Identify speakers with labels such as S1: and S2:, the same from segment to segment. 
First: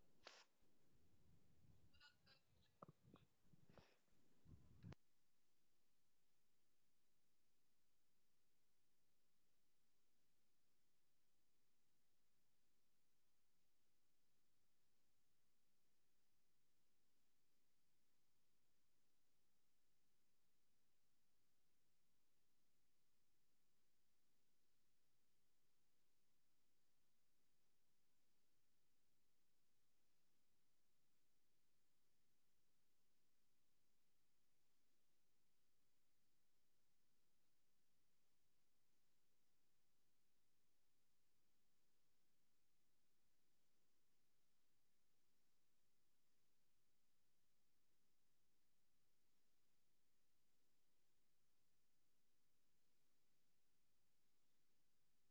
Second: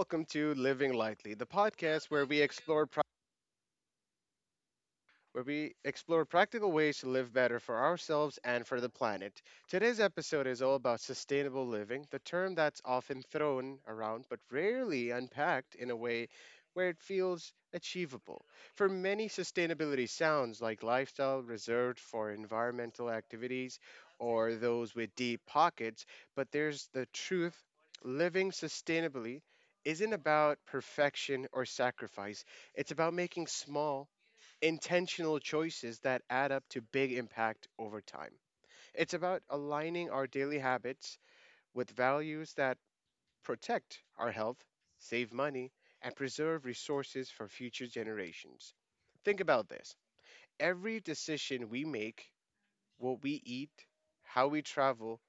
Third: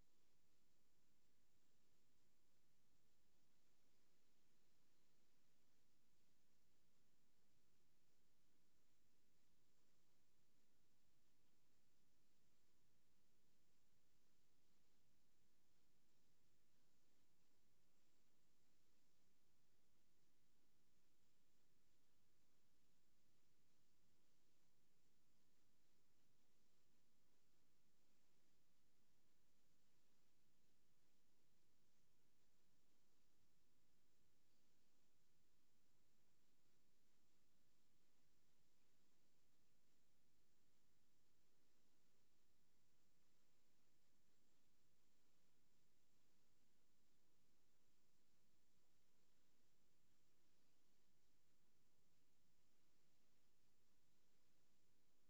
S1: Welcome to Living Lightly, the podcast where we explore practical ways to live better for ourselves and for the planet. Today's episode is all about sustainable living, the term that's often thrown around but rarely unpacked in a way where it feels achievable. For many, sustainability sounds like lifestyle reserved for environmental activities or those with deep pockets, but there's the truth: living sustainably isn't about perfection or sacrifice. It's about making small intentional choices that add up to big impact over time. It's about aligning our daily habits with values that protect our health, save money, and preserve resources for future generations. Think about this: every decision we make, what we eat, how we travel,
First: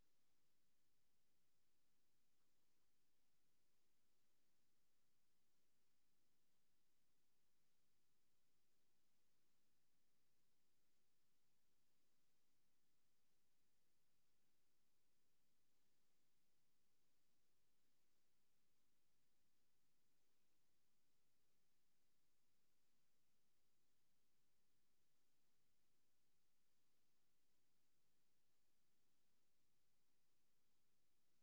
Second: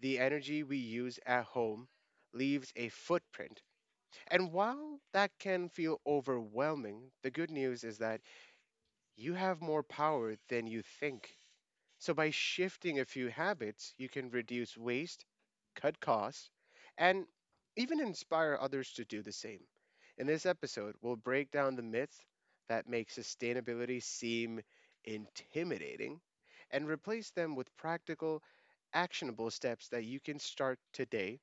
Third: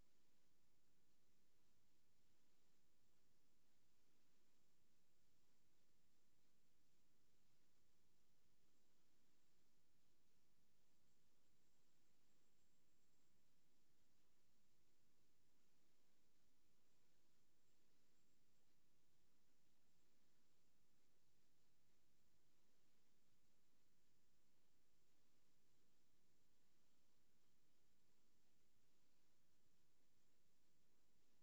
S1: the energy we use at home, leaves a footprint. And while that can feel overwhelming, the good news is that you have more power than you think. So, by shifting a few habits, you can reduce waste, cut costs, and even inspire others to do the same. In this episode, we'll break down the myths that make sustainability seem intimidating and replace them with practical, actionable steps that you can start today.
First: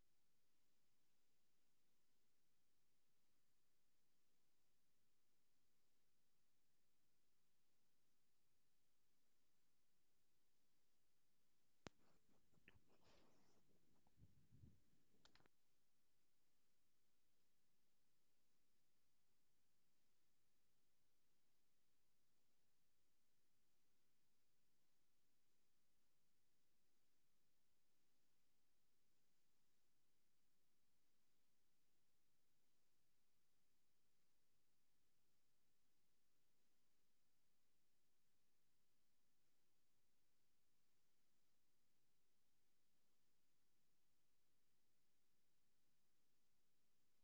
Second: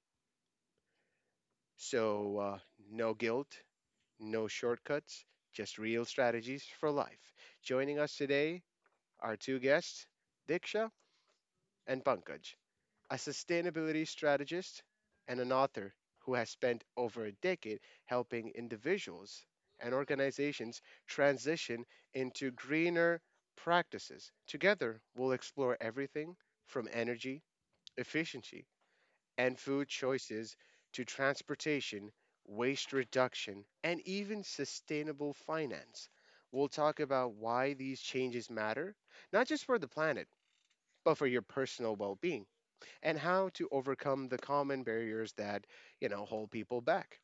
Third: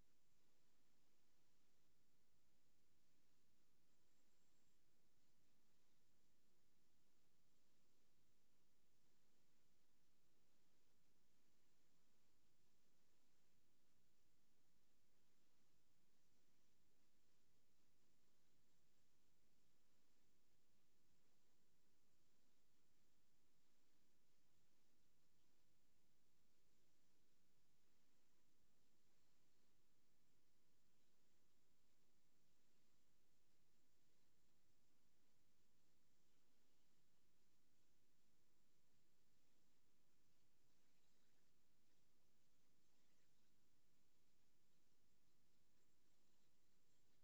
S1: So, no guilt, no shortcuts, just real strategies for life. Joining us today are two guests, Diksha and Pankaj, a sustainability strategist, and an author who has spent over a decade helping individuals and organizations transition into greener practices. Together, we'll explore everything from energy efficiency and food choices to transportation, waste reduction, and even sustainable finance. We'll talk about why these changes matter, not just for the planet, but for your personal well being and how to overcome the common barriers that, you know, hold people back.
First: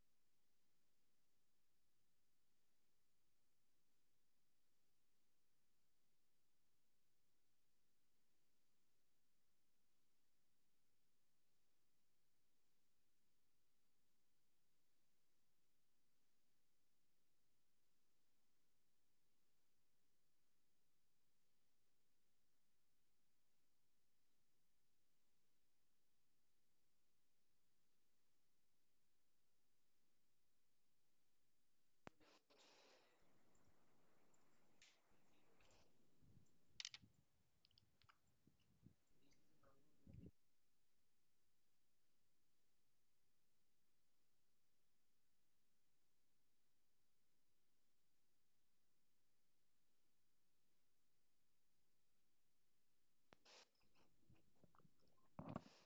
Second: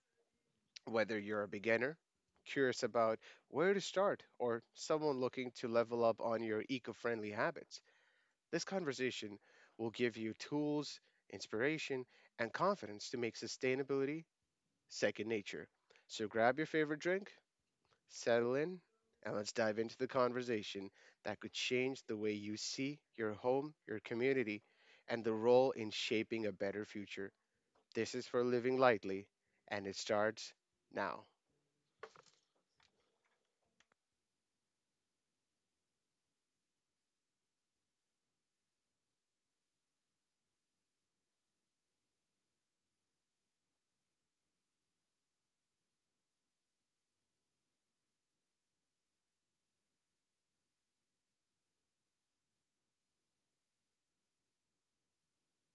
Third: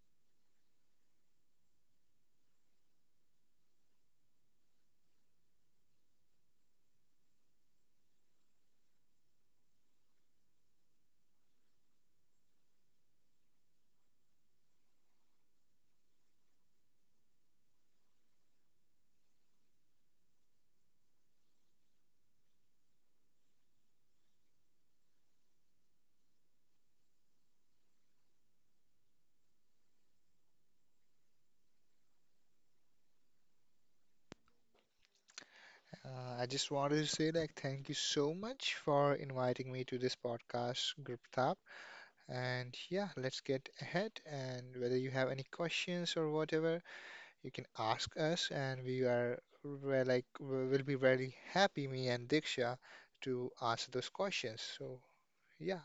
S1: Whether you're a beginner, curious about where to start, or someone looking to level up on your eco-friendly habits, this conversation will give you tools, inspiration, and confidence to make sustainability second nature. So grab your favorite drink, settle in, and let's dive into the conversation that could change the way you see your home, your community, and the role in shaping a better future. This is for living lightly, and it starts now.
S2: I just wanted to say, thank you so much for inviting me to this podcast, Guptap. And yeah, let's get ahead. And whether you have any questions or whatever, you can ask us, and we are we're like we- we'll be very happy, me and Diksha, to answer those questions. Yeah,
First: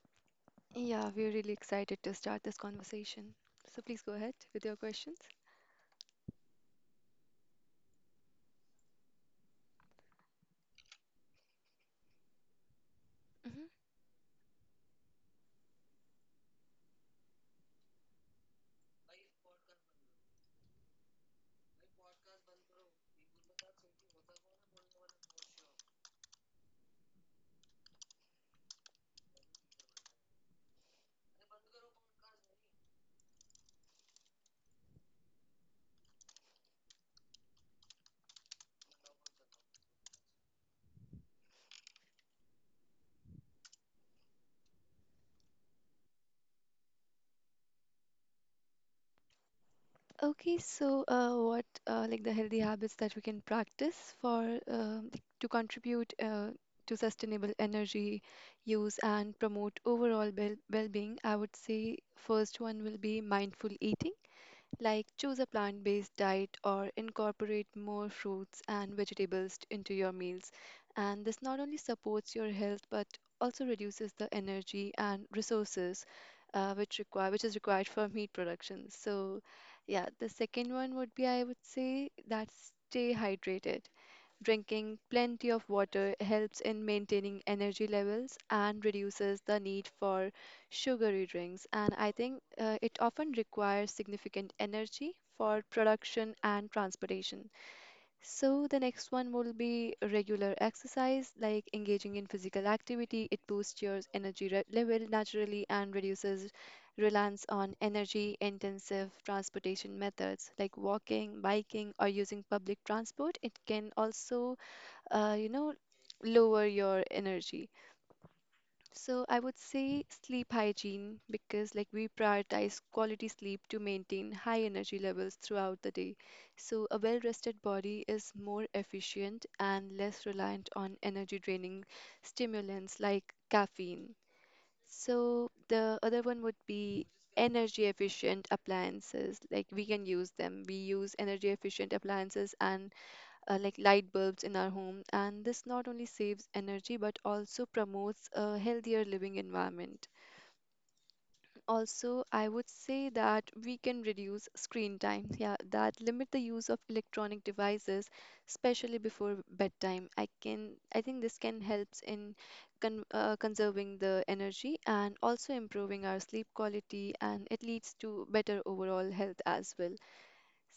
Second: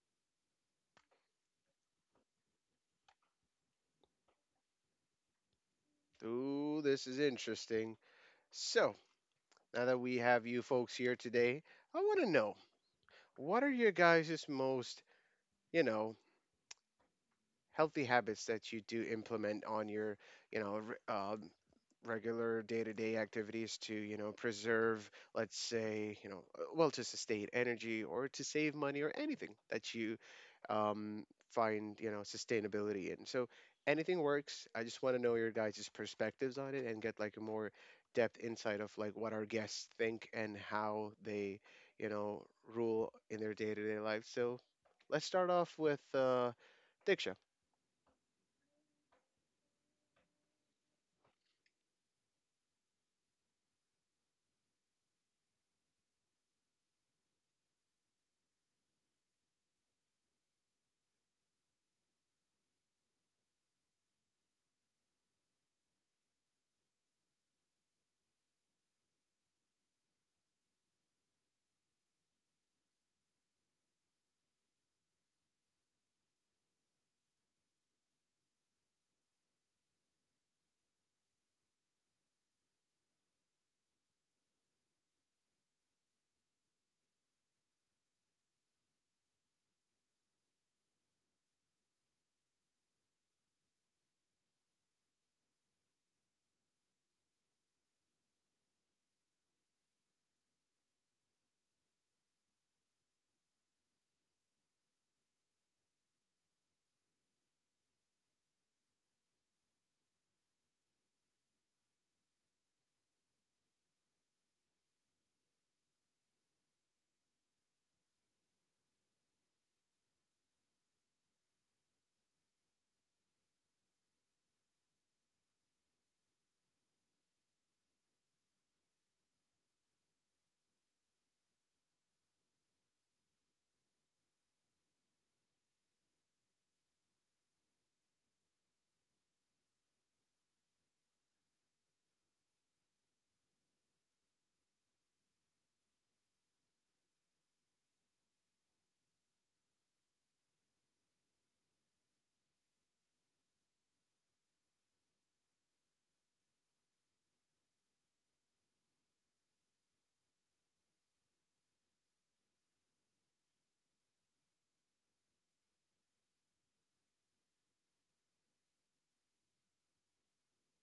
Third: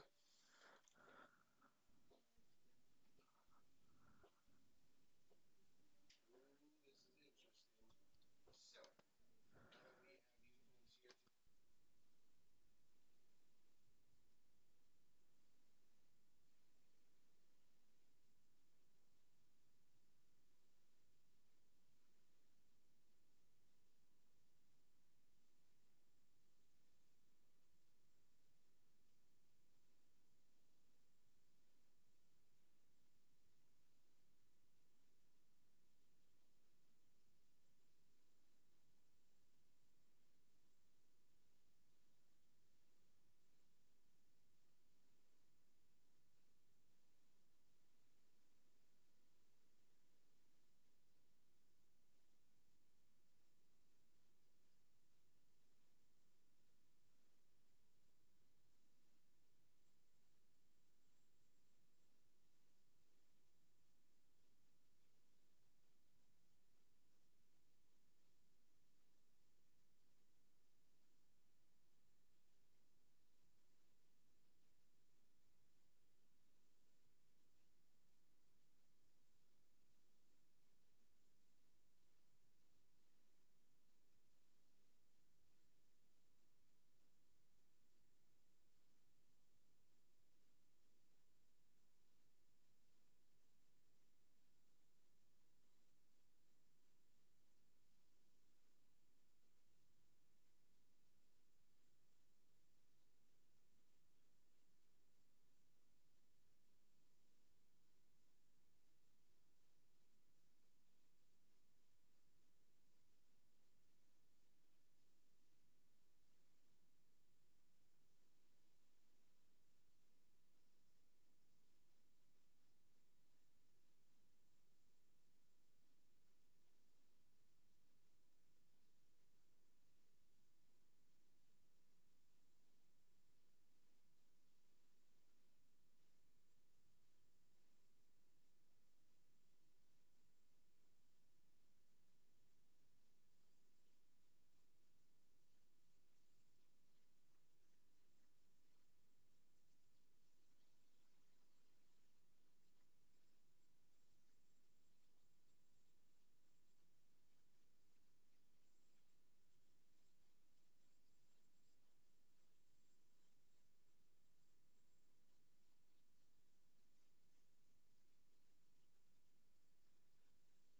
S3: Yeah, we're really excited to start this conversation. So please go ahead with your questions.
S1: Ooh, this is interesting. So, now that we have you folks here today, I want to know what are
S3: hmm
S1: your guys' most, you know, healthy habits that you do implement on your, you know, r- um, regular day-to-day activities to, preserve, let's say, to sustain energy or to save money or anything that you um, find, sustainability in. So anything works. I just want to know your guys' perspectives on it and get like a more depth insight of like what our guests think and how they, you know, rule in their day-to-day life. So let's start off with Diksha.
S3: Okay, so what like the healthy habits that we can practice for like, to contribute to sustainable energy use and promote overall well-being? I would say first one will be mindful eating. Like choose a plant based diet or incorporate more fruits and vegetables into your meals. And this not only supports your health but also reduces the energy and resources which is required for meat production. So yeah, the second one would be, I would say that, stay hydrated. Drinking plenty of water helps in maintaining energy levels and reduces the need for sugary drinks. And I think it often requires significant energy for production and transportation. So the next one will be regular exercise, like engaging in physical activity. It boosts your energy level naturally and reduces reliance on energy intensive transportation methods like walking, biking, or using public transport. It can also you know, lower your energy. So I would say sleep hygiene, because like we prioritize quality sleep to maintain high energy levels throughout the day. So a well-rested body is more efficient and less reliant on energy draining stimulants like caffeine. So the other one would be energy efficient appliances, like we use energy efficient appliances and like light bulbs in our home, and this not only saves energy but also promotes a healthier living environment. Also, I would say that we can reduce screen time, yeah, that limit the use of electronic devices, especially before bedtime. I think this can helps in conserving the energy and also improving our sleep quality, and it leads to better overall health as well.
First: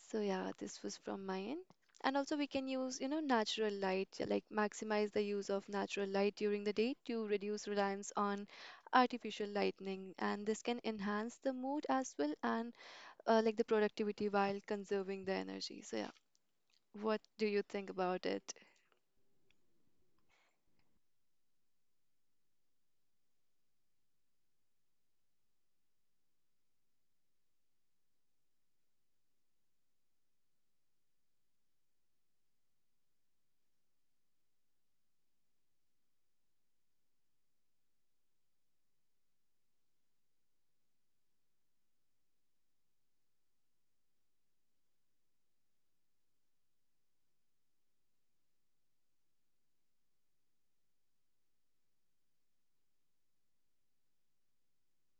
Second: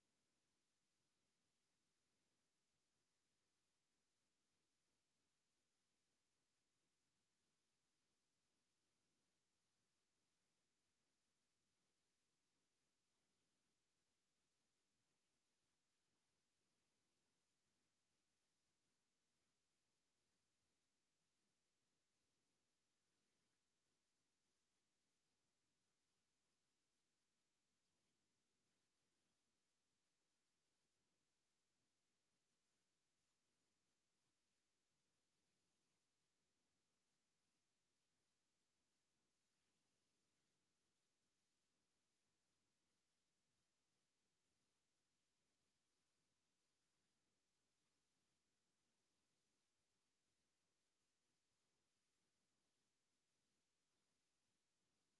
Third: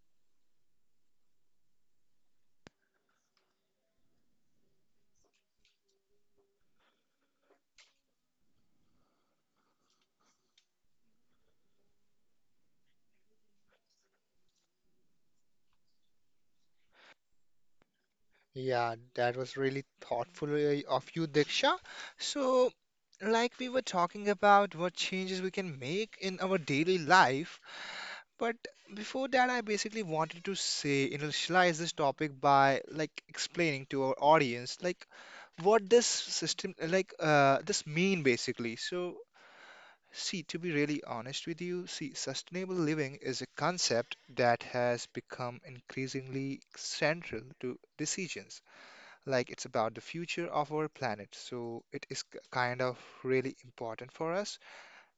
S3: So yeah, this was from my end. And also we can use, you know, natural light, like maximize the use of natural light during the day to reduce reliance on artificial lighting. And this can enhance the mood as well and like the productivity while conserving the energy. So yeah, what do you think about it?
S2: yeah, that was really thoughtful of you, Diksha. So. Like we were talking about what changes we can make in our daily life, but before that, I basically wanted to say, initialize this topic by explaining to our audience what this system this mean basically. So see, to be really honest with you, see, sustainable living is a concept that has become increasingly central to decisions. Like it's about the future of our planet. So it is kind of really important for us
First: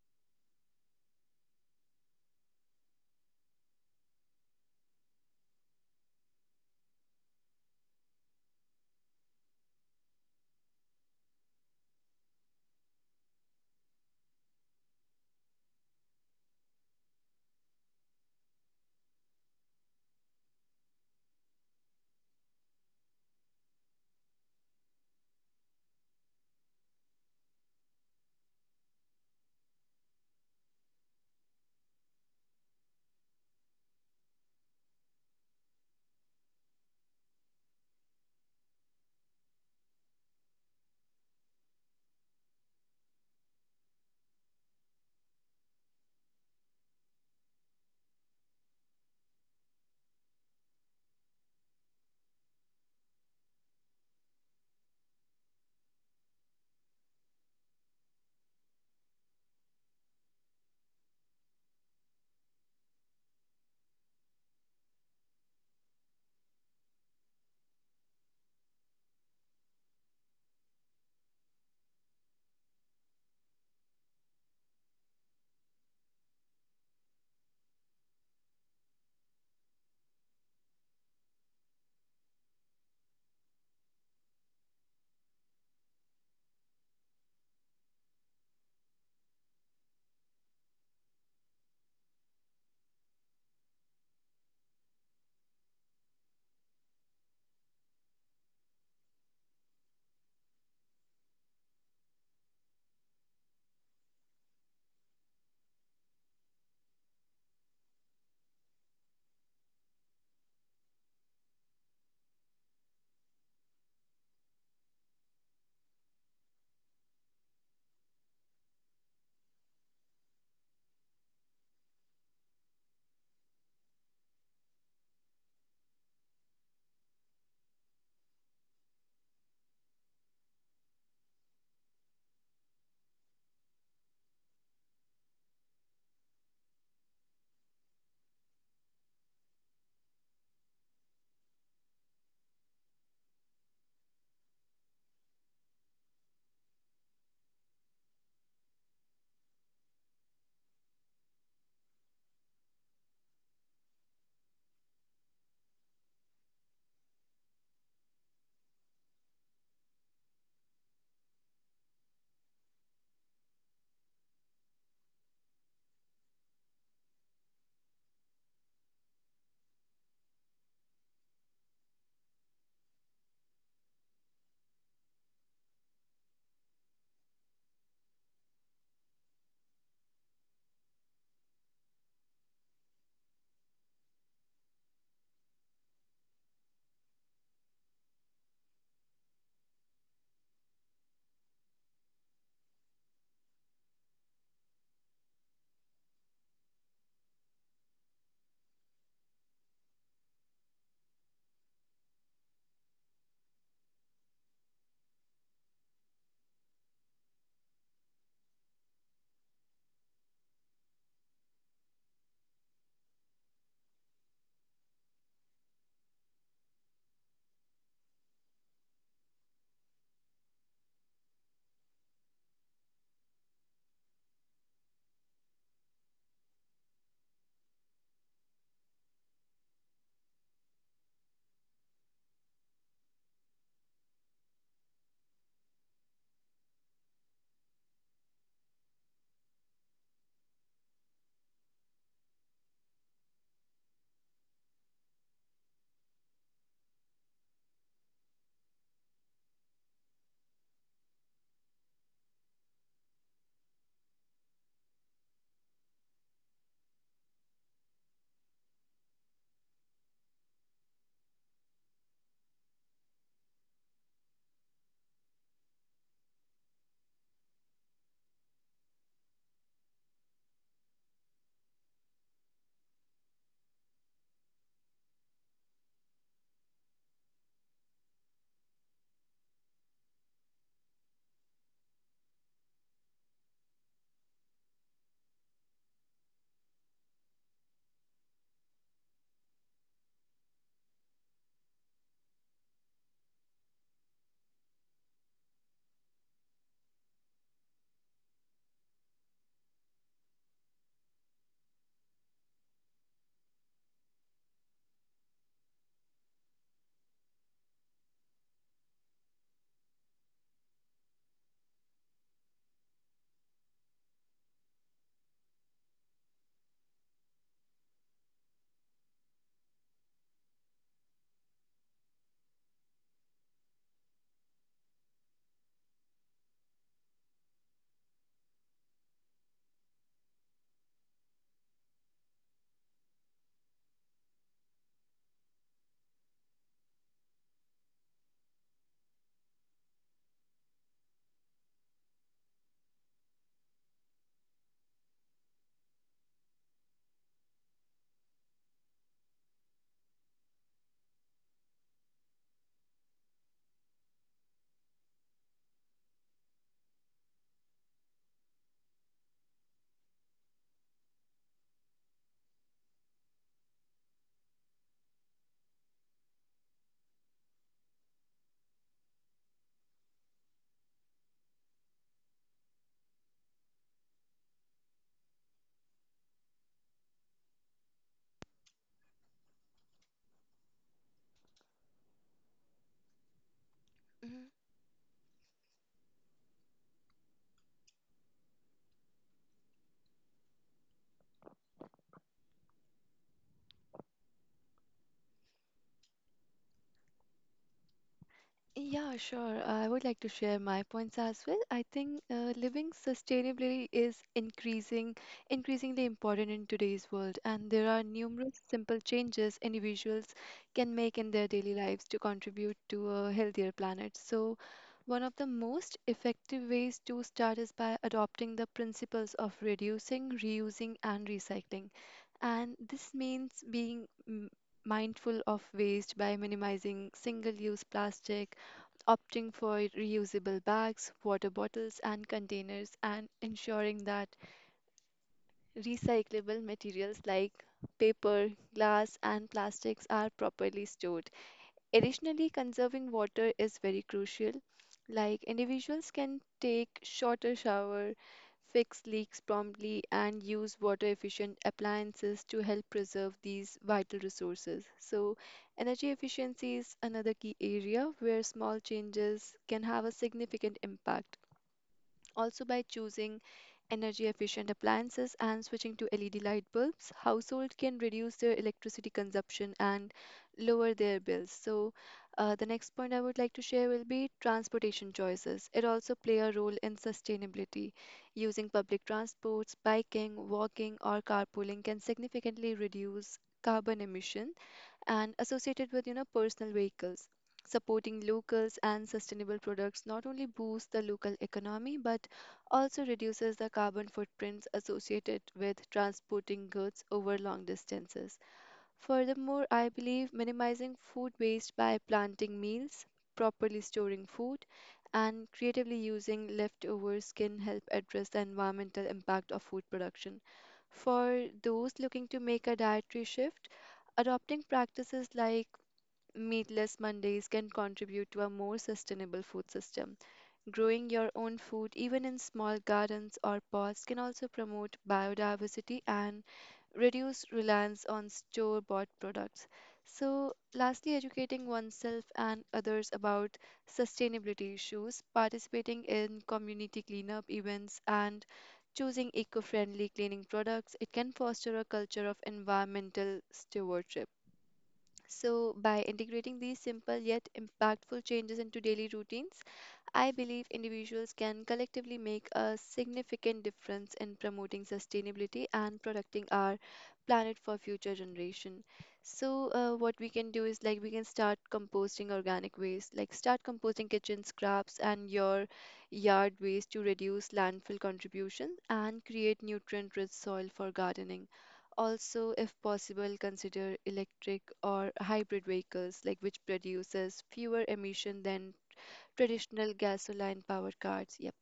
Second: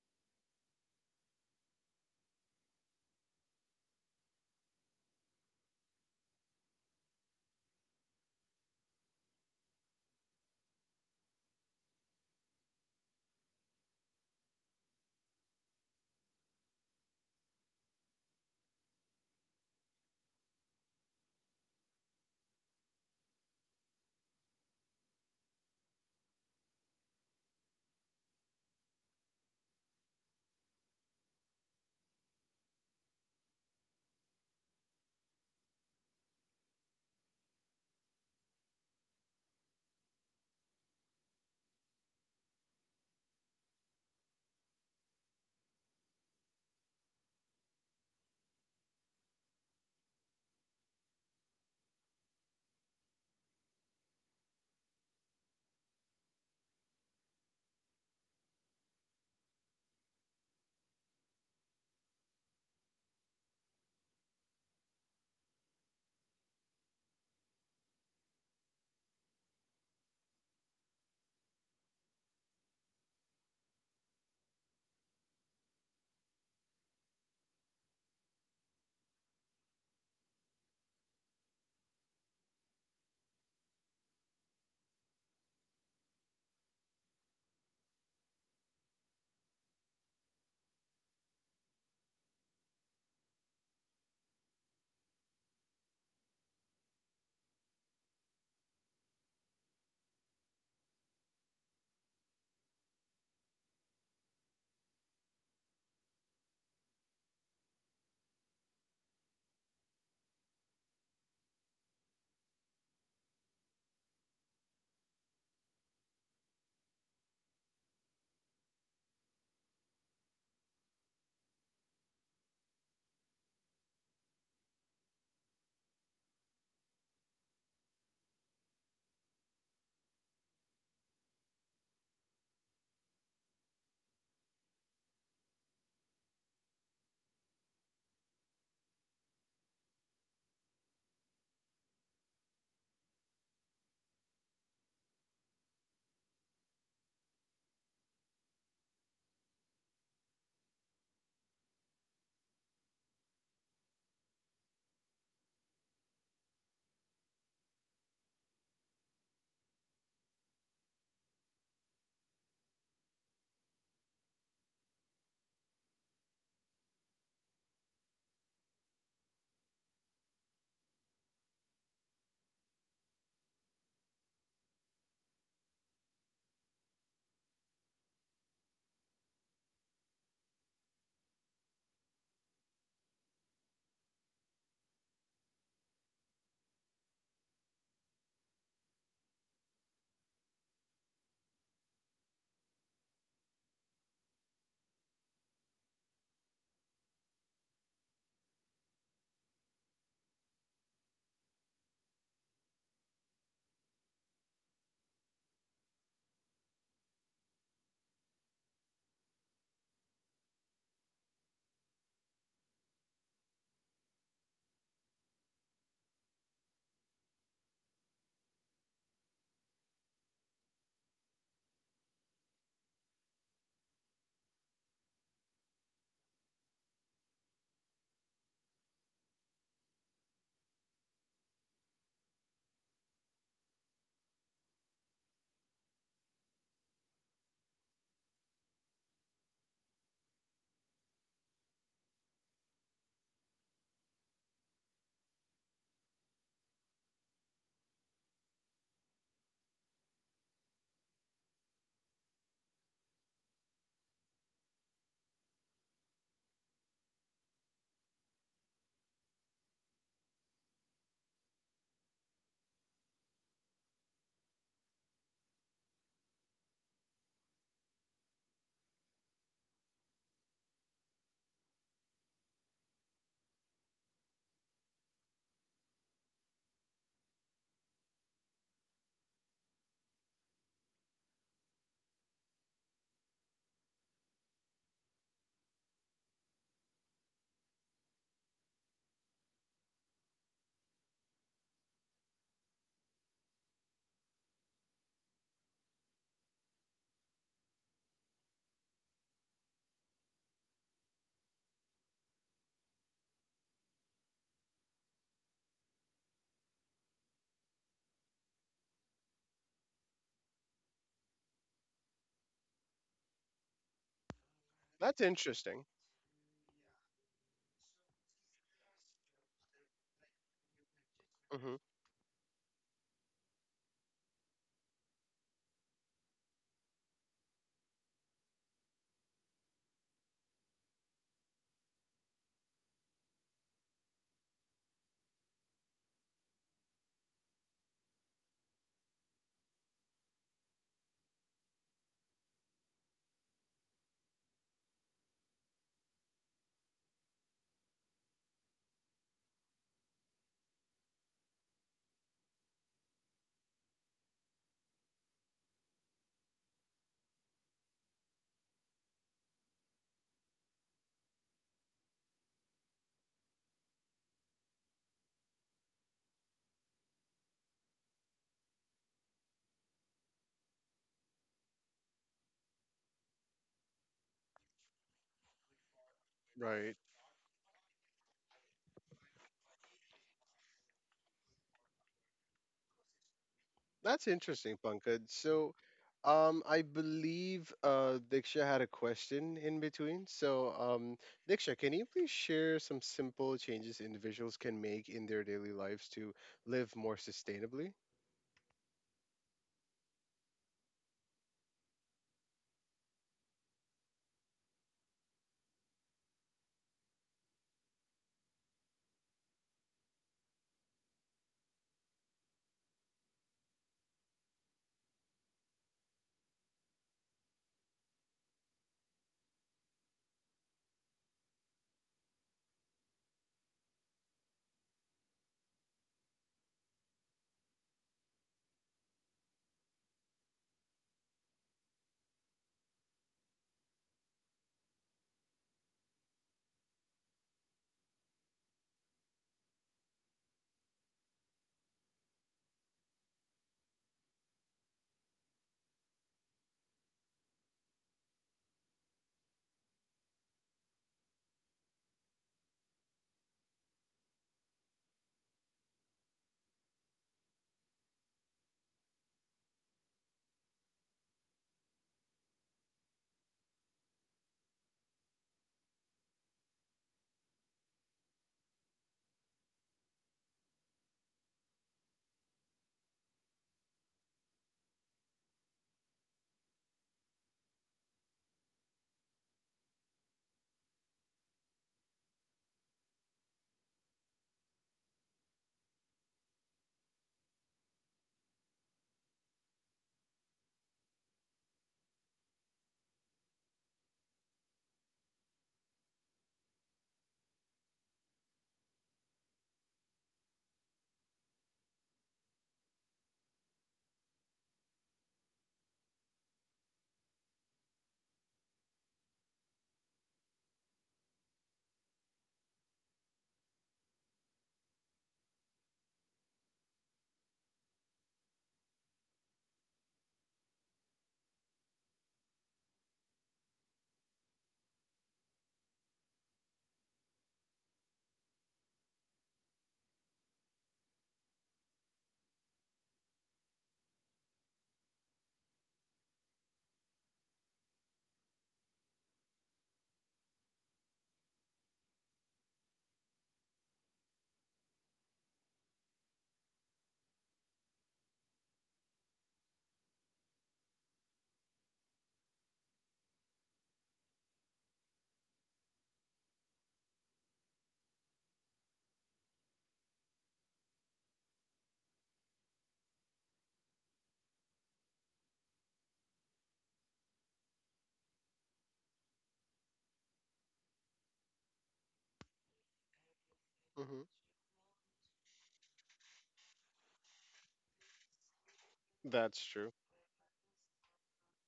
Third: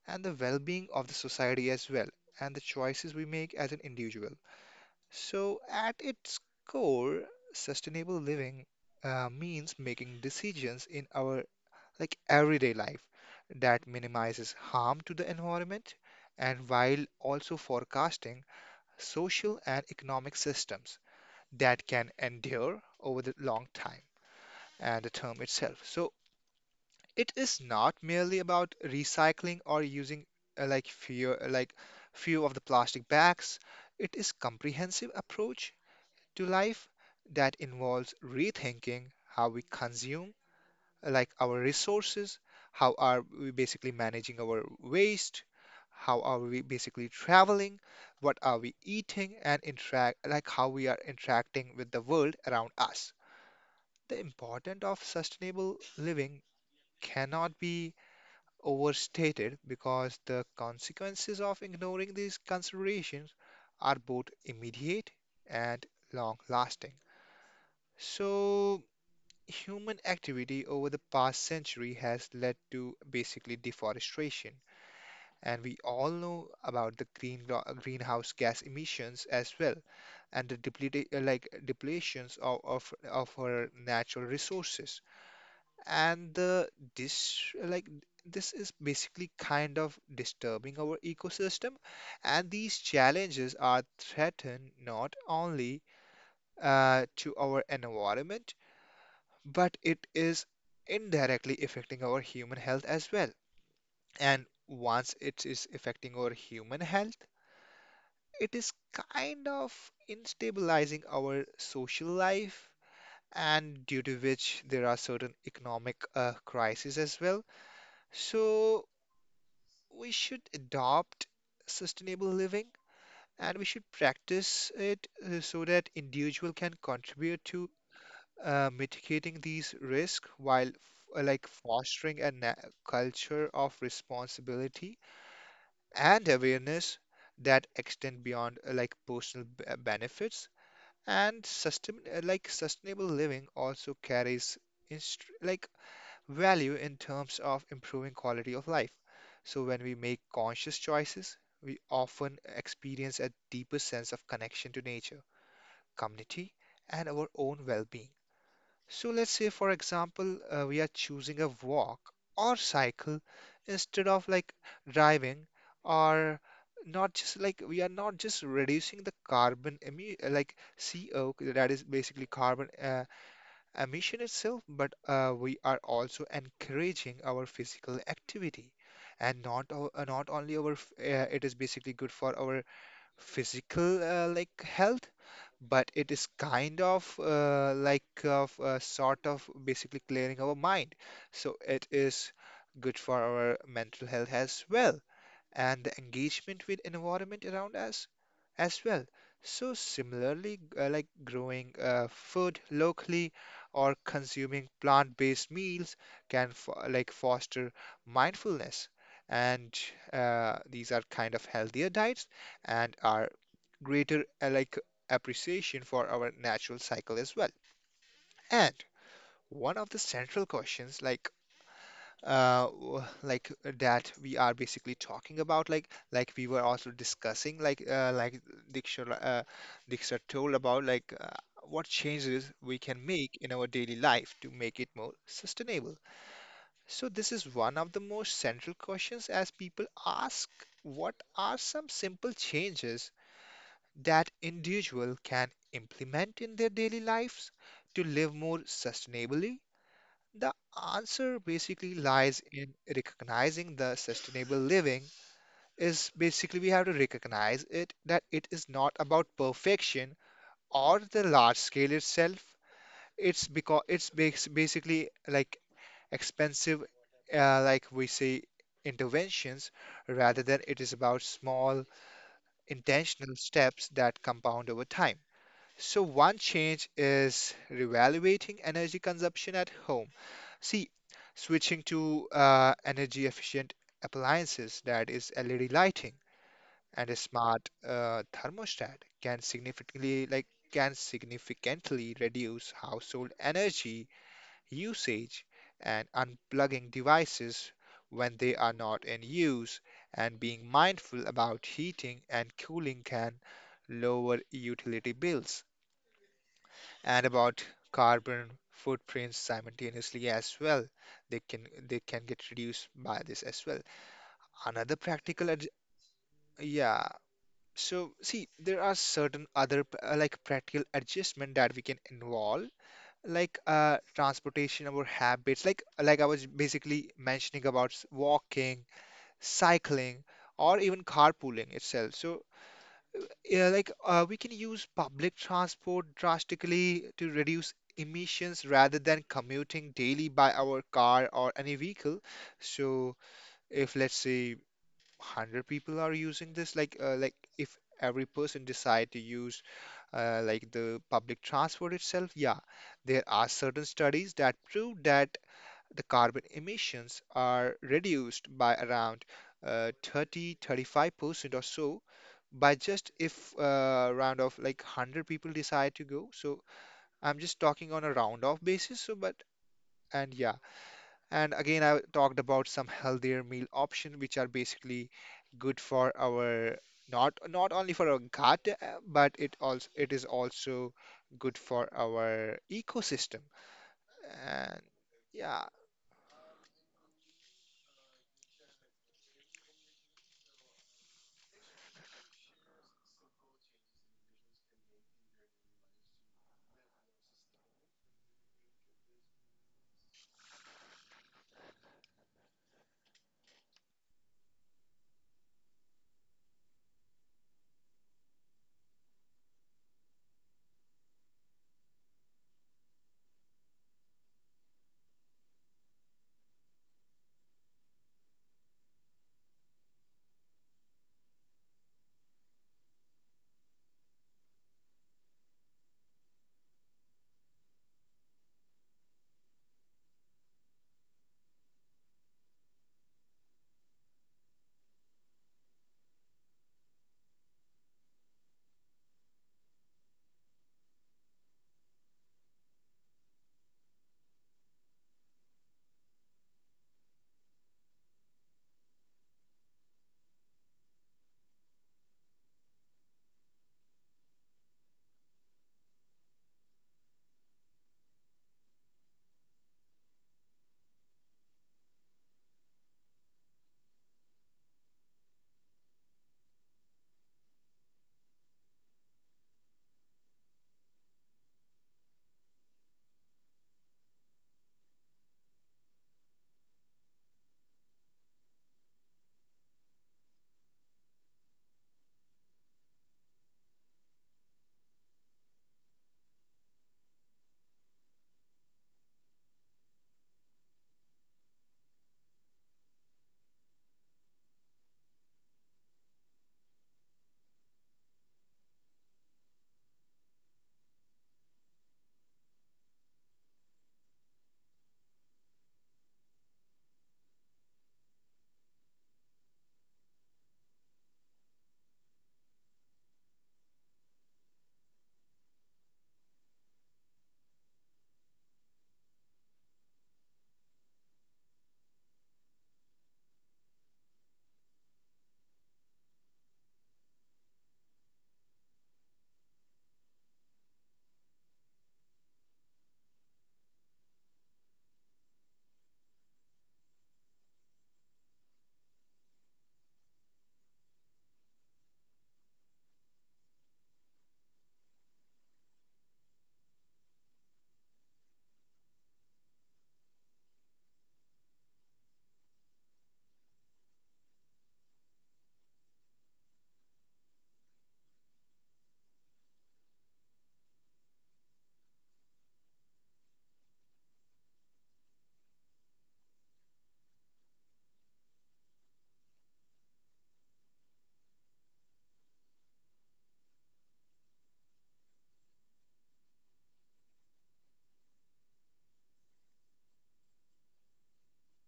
S2: and the well-being of the society as well. And the choices we make as an individual. So, at its core, sustainable living means making decisions in our like everyday life that minimizes harm to the environment and while also forecasting social and economic systems that can endure over the long time and the term itself. So, it is not merely about recycling or using uh, like few like few of the plastic bags. It is comprehensive approach to life that involves rethinking how we consume, like our resources, how are we basically managing our waste, how are we basically traveling, what are we eating, and interact like how we are interacting with the world around us. The importance of sustainable living cannot be overstated because the consequences of ignoring these considerations are both immediate and long lasting. So, human activity over the past century has led to basically deforestation, and we all know about the greenhouse gas emissions as well, and the deplete, like depletions of our natural resources. And the this like this is basically kind of disturbing our ecosystem, and these challenges are threatened not only to our environment but it is indirectly affecting our human health as well. And once it is affecting our human health, it is kind of instabilizing our social life, and due to which there are certain economic crises as well. So we should adopt sustainable living and we should practice it so that individual can contribute to mitigating these risks while fostering a culture of responsibility and awareness that extend beyond personal benefits and sustainable living also carries inst- like value in terms of improving quality of life. So when we make conscious choices, we often experience a deeper sense of connection to nature, community, and our own well-being. So let's say, for example, we are choosing a walk or cycle instead of driving, or not just like we are not just reducing the carbon emi like CO, that is basically carbon emission itself, but we are also encouraging our physical activity. And not o- not only our f- it is basically good for our physical health, but it is kind of like of sort of basically clearing our mind. So it is good for our mental health as well, and the engagement with environment around us as well. So similarly, growing food locally or consuming plant-based meals can foster mindfulness, and these are kind of healthier diets and are greater appreciation for our natural cycle as well. And one of the central questions that we are basically talking about, like we were also discussing like Diksha uh, Diksha told about what changes we can make in our daily life to make it more sustainable. So this is one of the most central questions as people ask, what are some simple changes that individual can implement in their daily lives to live more sustainably? The answer basically lies in recognizing the sustainable living is basically we have to recognize it that it is not about perfection or the large scale itself. It's because it's basically like expensive, uh, like we say, interventions rather than it is about small intentional steps that compound over time. So one change is reevaluating energy consumption at home. See, switching to energy efficient appliances, that is LED lighting and a smart thermostat, can significantly reduce household energy usage, and unplugging devices when they are not in use and being mindful about heating and cooling can lower utility bills, and about carbon footprints simultaneously as well. They can they can get reduced by this as well. Another
S1: That's interesting.
S2: yeah. So see, there are certain other practical adjustment that
S1: Hmm.
S2: we can involve, like transportation, our habits, like I was basically mentioning about walking, cycling, or even carpooling itself. So yeah, we can use public transport drastically to reduce emissions rather than commuting daily by our car or any vehicle. So if let's say 100 people are using this, if every person decide to use the public transport itself, yeah, there are certain studies that prove that the carbon emissions are reduced by around 30 35% or so by just if round of like 100 people decide to go. So I'm just talking on a round off basis, so but and yeah, and again I talked about some healthier meal option which are basically good for our...
S1: Right.
S2: not not only for our gut but it also it is also good for our ecosystem.
S1: That's interesting,
S2: And
S1: Pankaj.
S2: yeah.
S1: So, I believe Diksha had a question in between. So, Diksha, can you please share some simple changes individuals can make in their daily lives to live more sustainably?
S3: Yeah, sure. I would like to share my points as well. I think living sustainably is increasingly important in today's world, and there are numerous simple changes individuals can make in their daily lives to contribute to a healthier planet. So, one of the most effective ways to start is by adopting the principles of reducing, reusing, and recycling. And this means being mindful of waste by minimizing single-use plastic, opting for reusable bags, water bottles, and containers, and ensuring that recyclable materials like paper, glass, and plastics are properly stored. Additionally, conserving water is very crucial. Like individuals can take shorter shower, fix leaks promptly, and use water efficient appliances to help preserve these vital resources. So, energy efficiency is another key area where small changes can have a significant impact. Also, by choosing energy efficient appliances and switching to LED light bulbs, households can reduce their electricity consumption and lower their bills. So, the next point I would like to share will be transportation choices. It also play a role in sustainability. Using public transports, biking, walking, or carpooling can significantly reduce carbon emissions and associated with, you know, personal vehicles. Supporting locals and sustainable products not only boosts the local economy but also reduces the carbon footprints associated with transporting goods over long distances. Furthermore, I believe minimizing food waste by planting meals, properly storing food, and creatively using leftovers can help address the environmental impact of food production. For those looking to make a dietary shift, adopting practices like meatless Mondays can contribute to a more sustainable food system. Growing your own food, even in small gardens or pots, can also promote biodiversity and reduce reliance on store bought products. So, lastly, educating oneself and others about sustainability issues, participating in community cleanup events, and choosing eco friendly cleaning products, it can foster a culture of environmental stewardship. So, by integrating these simple yet impactful changes into daily routines, I believe individuals can collectively make a significant difference in promoting sustainability and protecting our planet for future generation. So, what we can do is like we can start composting organic waste, like start composting kitchen scraps and your yard waste to reduce landfill contribution and create nutrient-rich soil for gardening. Also, if possible, consider
S1: Hmm.
S3: electric or hybrid vehicles, like which produces fewer emission than
S1: That's true.
S3: traditional gasoline powered cars. Yep.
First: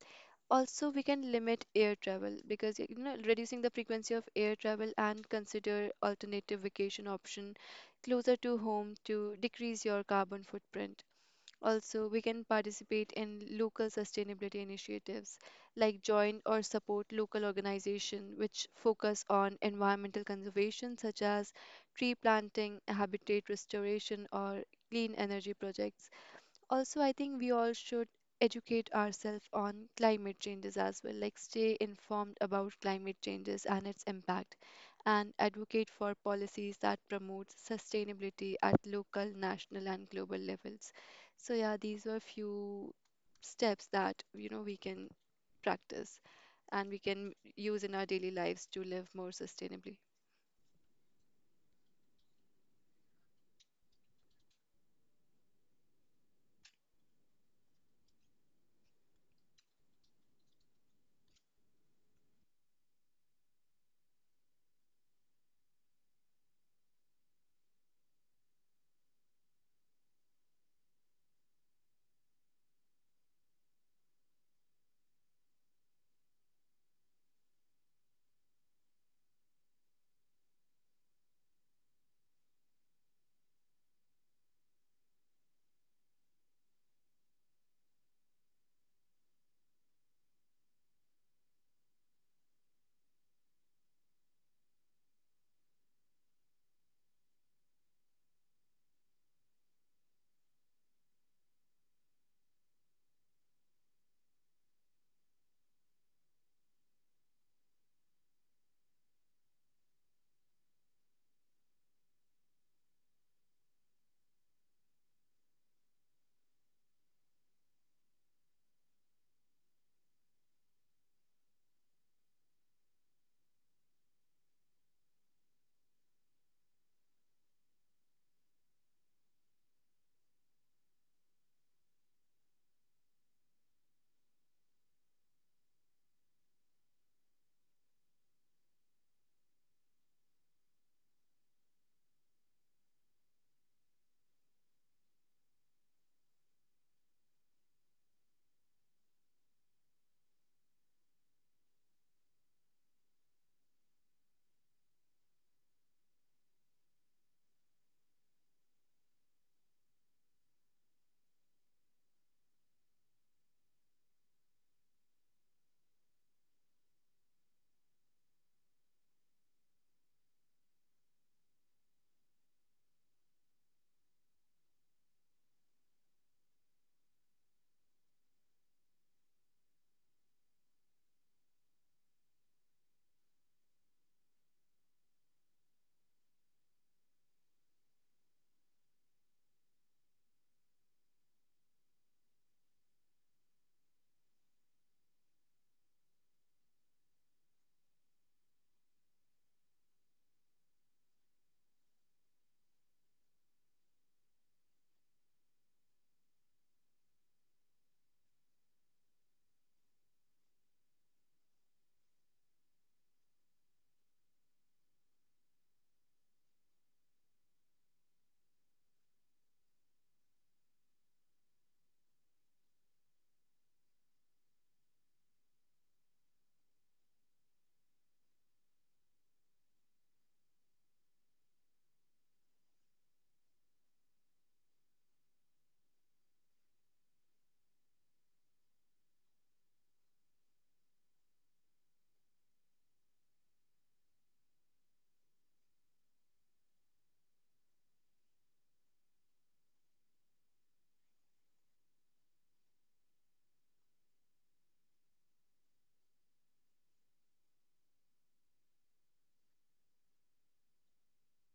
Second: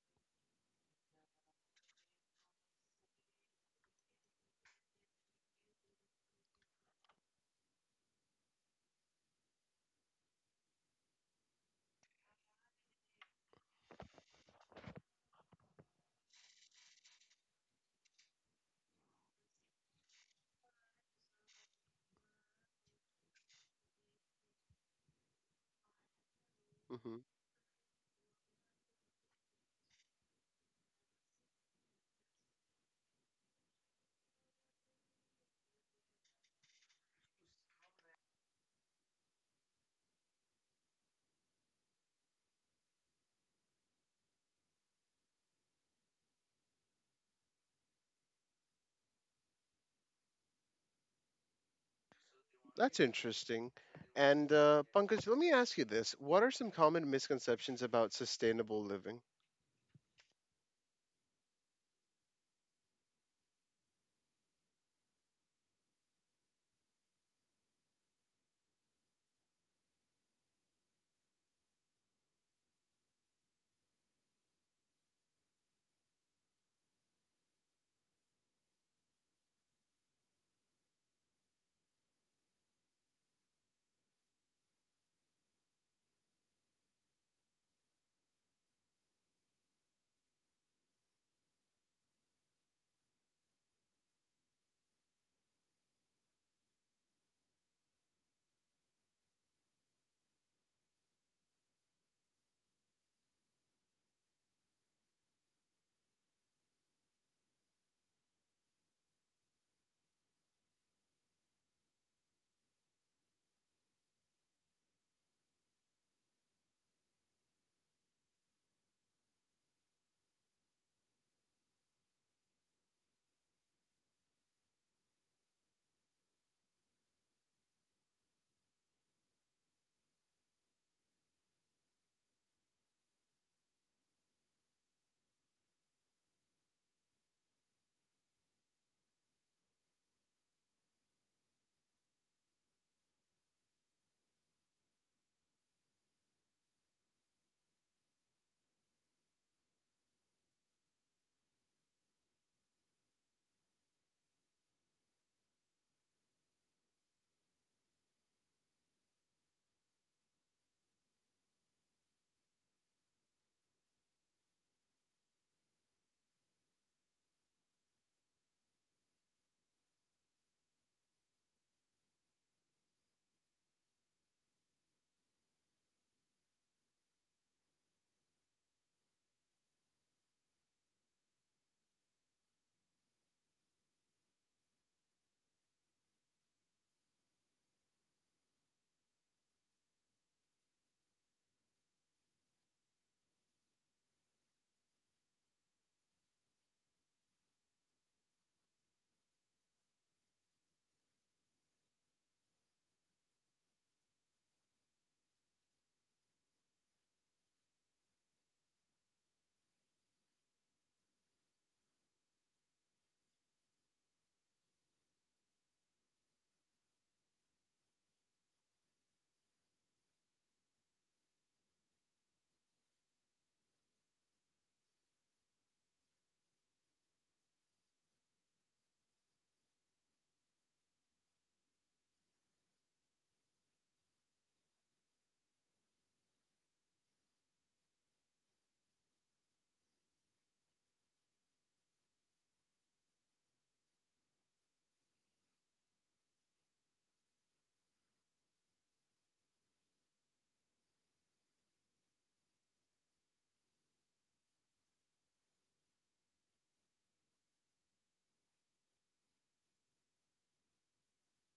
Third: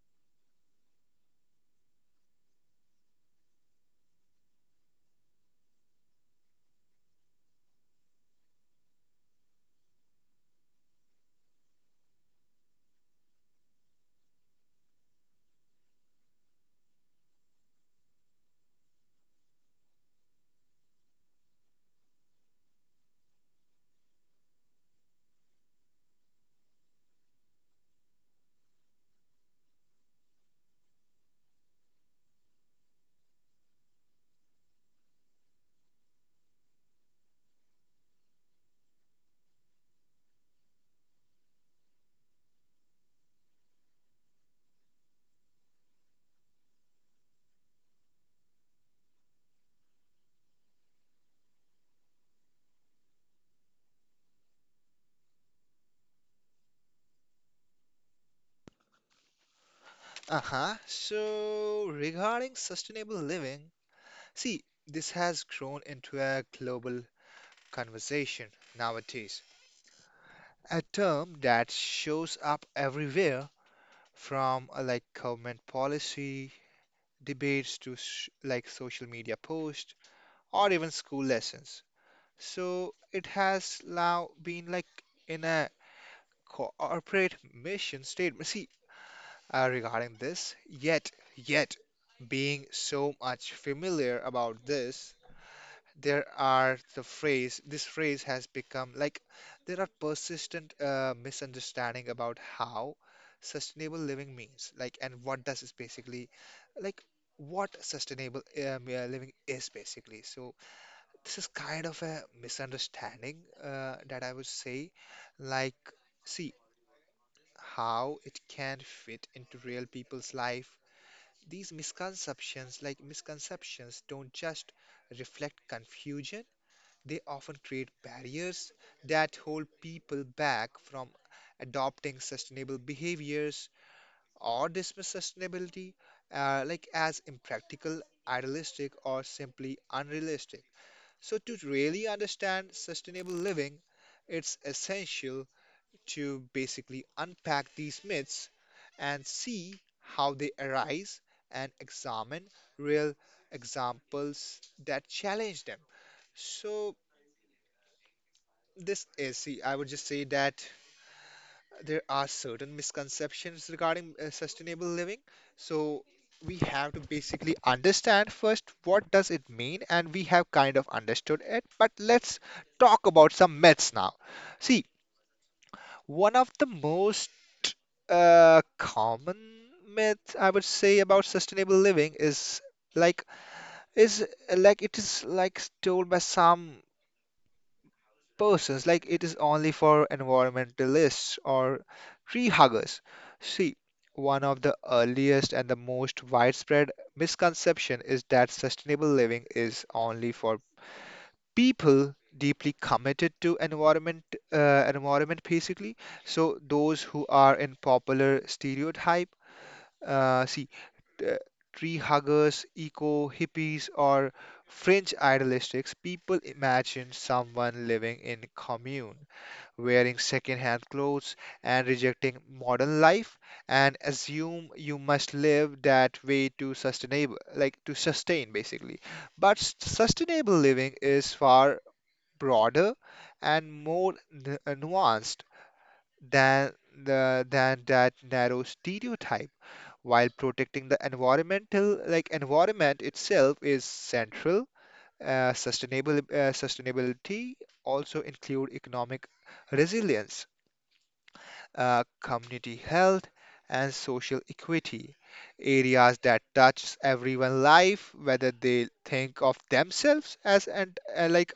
S3: Also, we can limit air travel, because you know reducing the frequency of air travel and consider alternative vacation option closer to home to decrease your carbon footprint. Also, we can participate in local sustainability initiatives, like join or support local organizations which focus on environmental conservation such as tree planting, habitat restoration, or clean energy projects. Also, I
S1: Hmm.
S3: think we all should educate ourselves on climate changes as well, like stay informed about climate changes and its impact, and advocate for policies that promote sustainability at local, national, and global levels. So yeah, these were few steps that you know we can practice and we can use in our daily lives to live more sustainably.
S1: That's interesting. And Pankaj, let me ask you this: What are some common misconceptions about sustainable living?
S2: Uh-huh. So regarding sustainable living, see, this has grown into a global conversation nowadays, a term that shows up everywhere from government policy debates to sh like social media posts or even school lessons. So it has now been like in a corporate mission statement. See, regarding this. Yet, being so much familiar about this, there are the phrase, this phrase has become like there are persistent misunderstanding about how sustainable living means, like, and what does is basically, like, what sustainable living is basically. So this is kind of a misunderstanding that I would say, like, see how it can fit into real people's life. These misconceptions, don't just reflect confusion, they often create barriers that hold people back from adopting sustainable behaviors or dismiss sustainability as impractical, idealistic, or simply unrealistic. So to really understand sustainable living, it's essential to basically unpack these myths and see how they arise and examine real examples that challenge them. So, this is, see, I would just say that there are certain misconceptions regarding sustainable living. So, we have to basically understand first what does it mean, and we have kind of understood it, but let's talk about some myths now. See, one of the most common myth I would say about sustainable living like is like it is like told by some persons like it is only for environmentalists or tree huggers. See, one of the earliest and the most widespread misconception is that sustainable living is only for people deeply committed to environment basically. So those who are in popular stereotype, see uh, tree huggers, eco hippies, or fringe idealistics, people imagine someone living in commune, wearing second-hand clothes and rejecting modern life and assume you must live that way to sustainable like to sustain basically. But sustainable living is far broader and more nuanced than the than that narrow stereotype. While protecting the environment itself is central, sustainable sustainability also include economic resilience, community health, and social equity, areas that touch everyone's life whether they think of themselves as and like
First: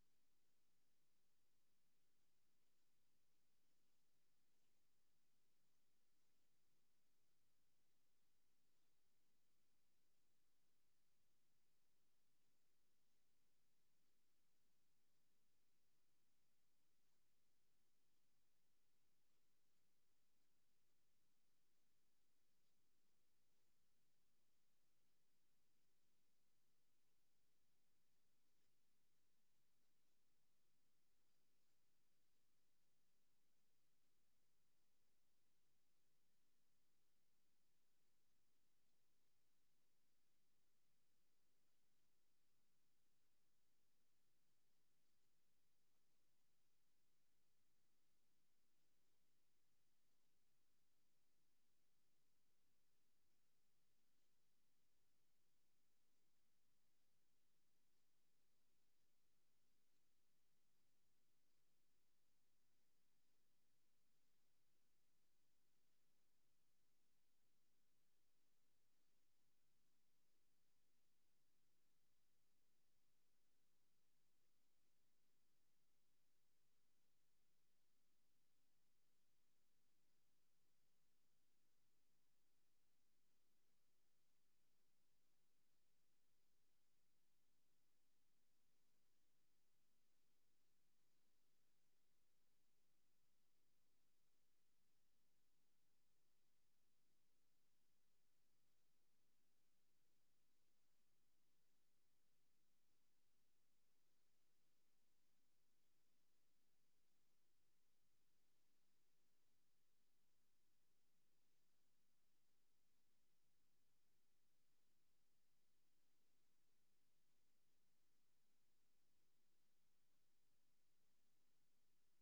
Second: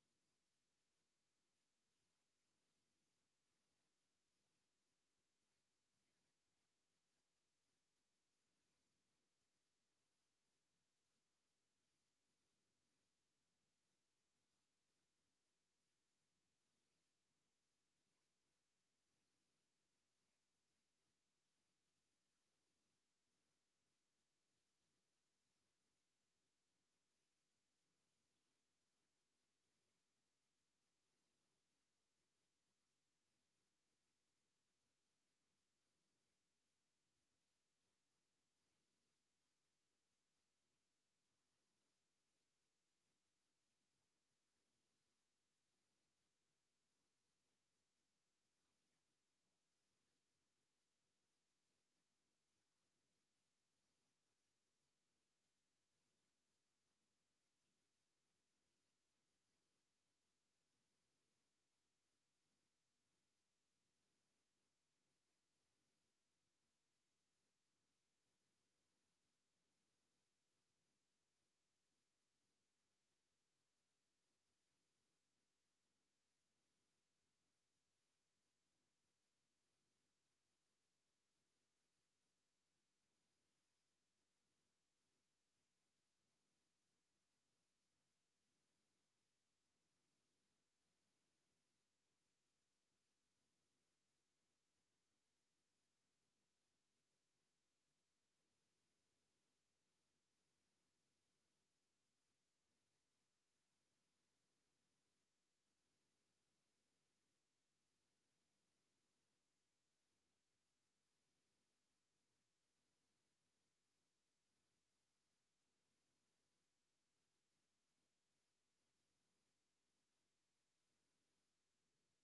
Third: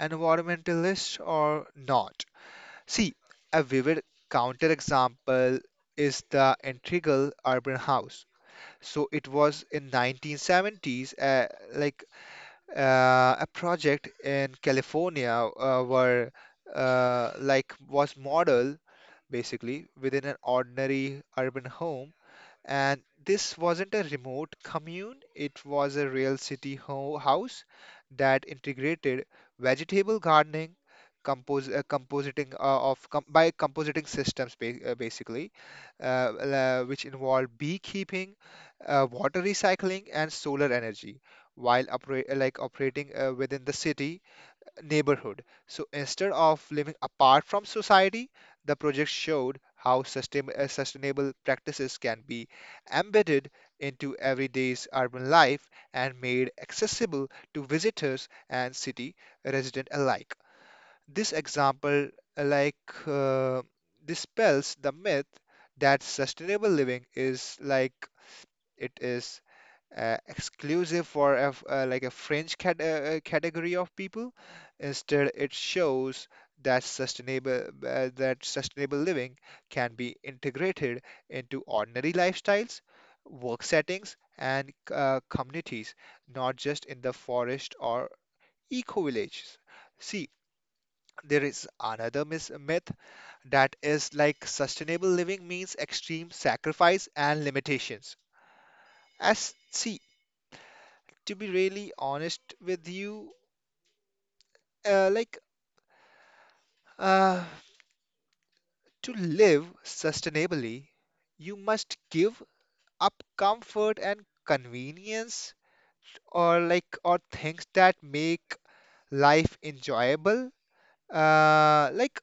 S2: environmentalists or not. See, a vivid counterexample is the Integral Urban House. So it was in 1970s, like a project in California were like was modeled basically within an ordinary urban home, and this wasn't a remote commune, it was a real house that integrated vegetable gardening, compositing of com by compositing systems ba basically, which involved beekeeping, water recycling, and solar energy, while operating within the city neighborhood. So instead of living apart from society, the project showed how sustainable practices can be embedded into everyday's urban life and made accessible to visitors and city residents alike. This example, uh, like, uh, dispels the myth that sustainable living is like it is exclusive for a, f- like a fringe category of people. Instead, it shows that sustainable living can be integrated into ordinary lifestyles, work settings, and communities, not just in the forest or eco villages. See, there is another myth that is like sustainable living means extreme sacrifice and limitations. As see, to be really honest with you, uh, like uh, to live sustainably, you must give up comfort and convenience or things that make life enjoyable. Uh, like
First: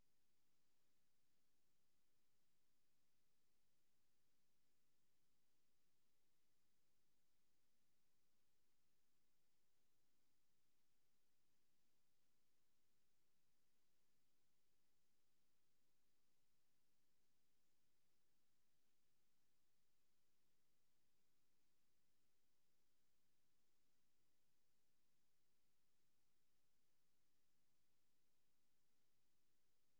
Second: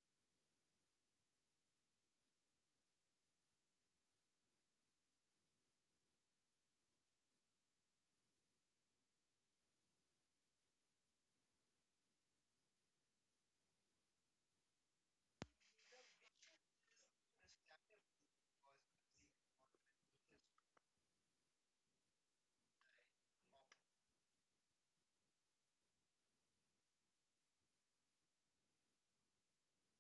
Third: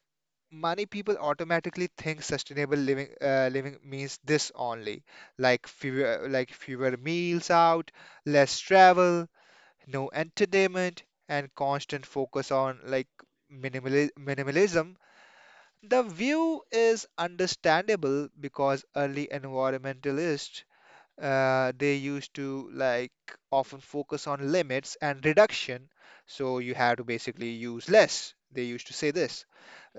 S2: many people automatically think sustainable living living means this only, like fewer meals out, less travel, no entertainment and constant focus on like minimalism. The view is understandable because early environmentalists they used to like often focus on limits and reduction, so you have to basically use less. They used to say this.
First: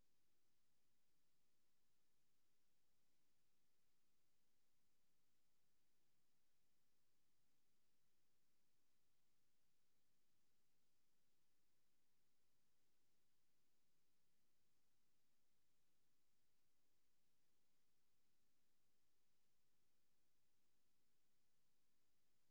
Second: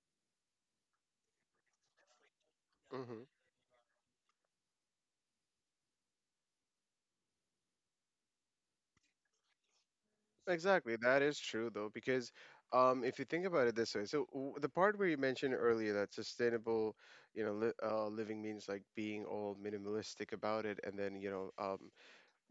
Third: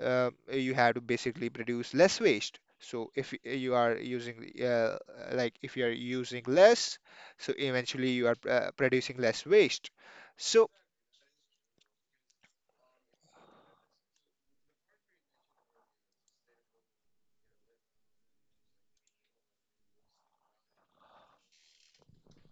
S2: You have to basically produce less waste. So if you are using uh, if you are using less, so eventually you are producing less waste. So
S1: Exactly, that is true though, because if you think about it this way. So the part where you mentioned earlier, that sustainable, you know, li living means like being all minimalistic about it, and then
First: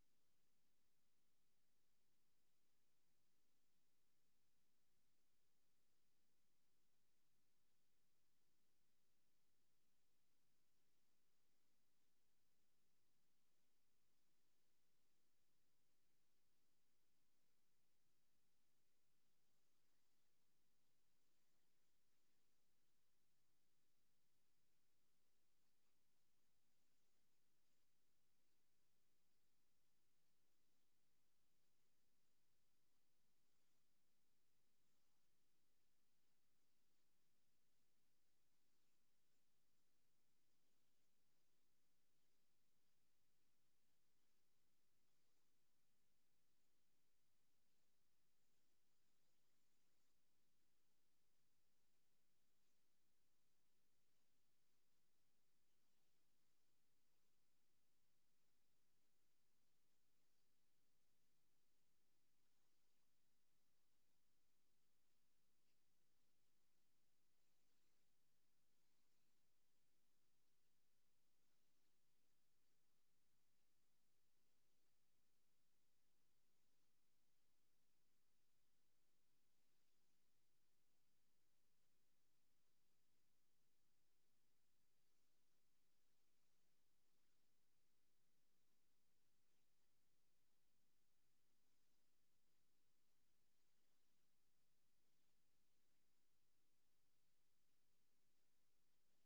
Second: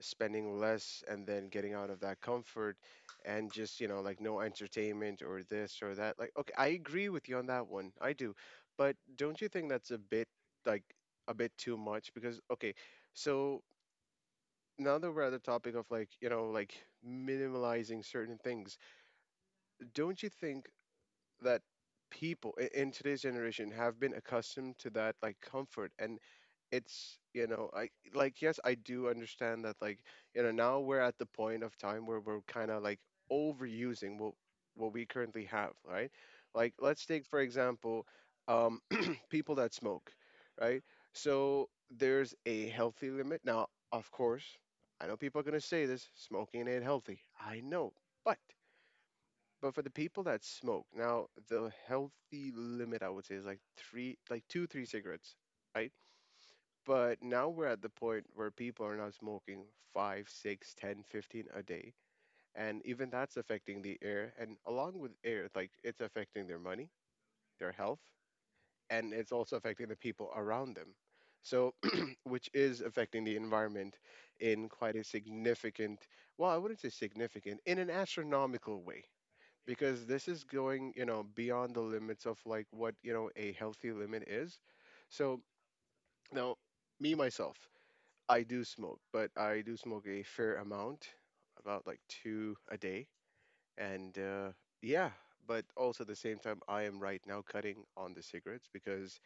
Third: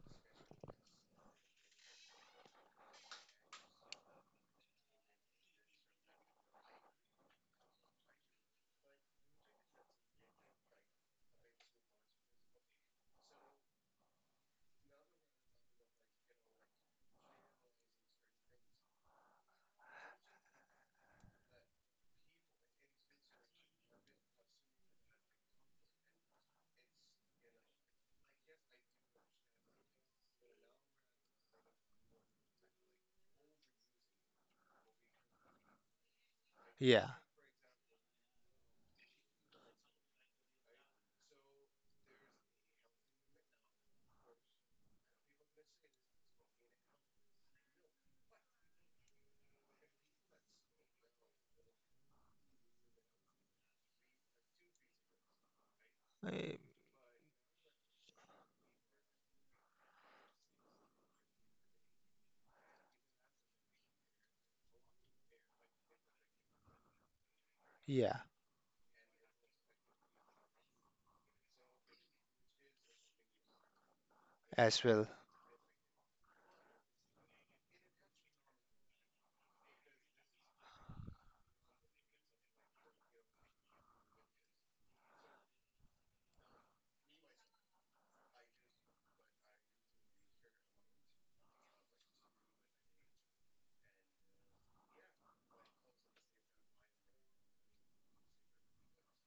S1: spending less, and then getting out of that comfort, and just like no entertainment or this or that. Like, okay, I agree with you on that one, I do, but don't you think that's like a bit too much? Because, okay, so now that we're at the topic of like minimalizing certain things, don't you think that people in today's generation have been accustomed to that like comfort? And it's I like, yes, I do understand that. Like, now we're at the point of time where we're kind of like overusing what we currently have, right? Like, let's
S2: yeah,
S1: take for example, um people that smoke, right? So there's a healthy limit, now, of course, I know people are going to say this, smoking ain't healthy, I know, but but for the people that smoke, now the healthy limit I would say is like three, like two, three cigarettes, right?
S2: eh,
S1: But now we're at the point where people are now smoking five, six, 10, 15 a day. And even that's affecting the air. And along with air, like it's affecting their money, their health,
S2: yeah,
S1: and it's also affecting the people around them. So, which is affecting the environment in
S2: as
S1: quite a
S2: well.
S1: significant, well, I wouldn't say significant, in an astronomical way, because this is going, beyond the limits of like what, a healthy limit is. So now, me myself, I do smoke, but I do smoke a fair amount, about like two a day. And yeah, but also at the same time, I am right now cutting on the cigarettes because,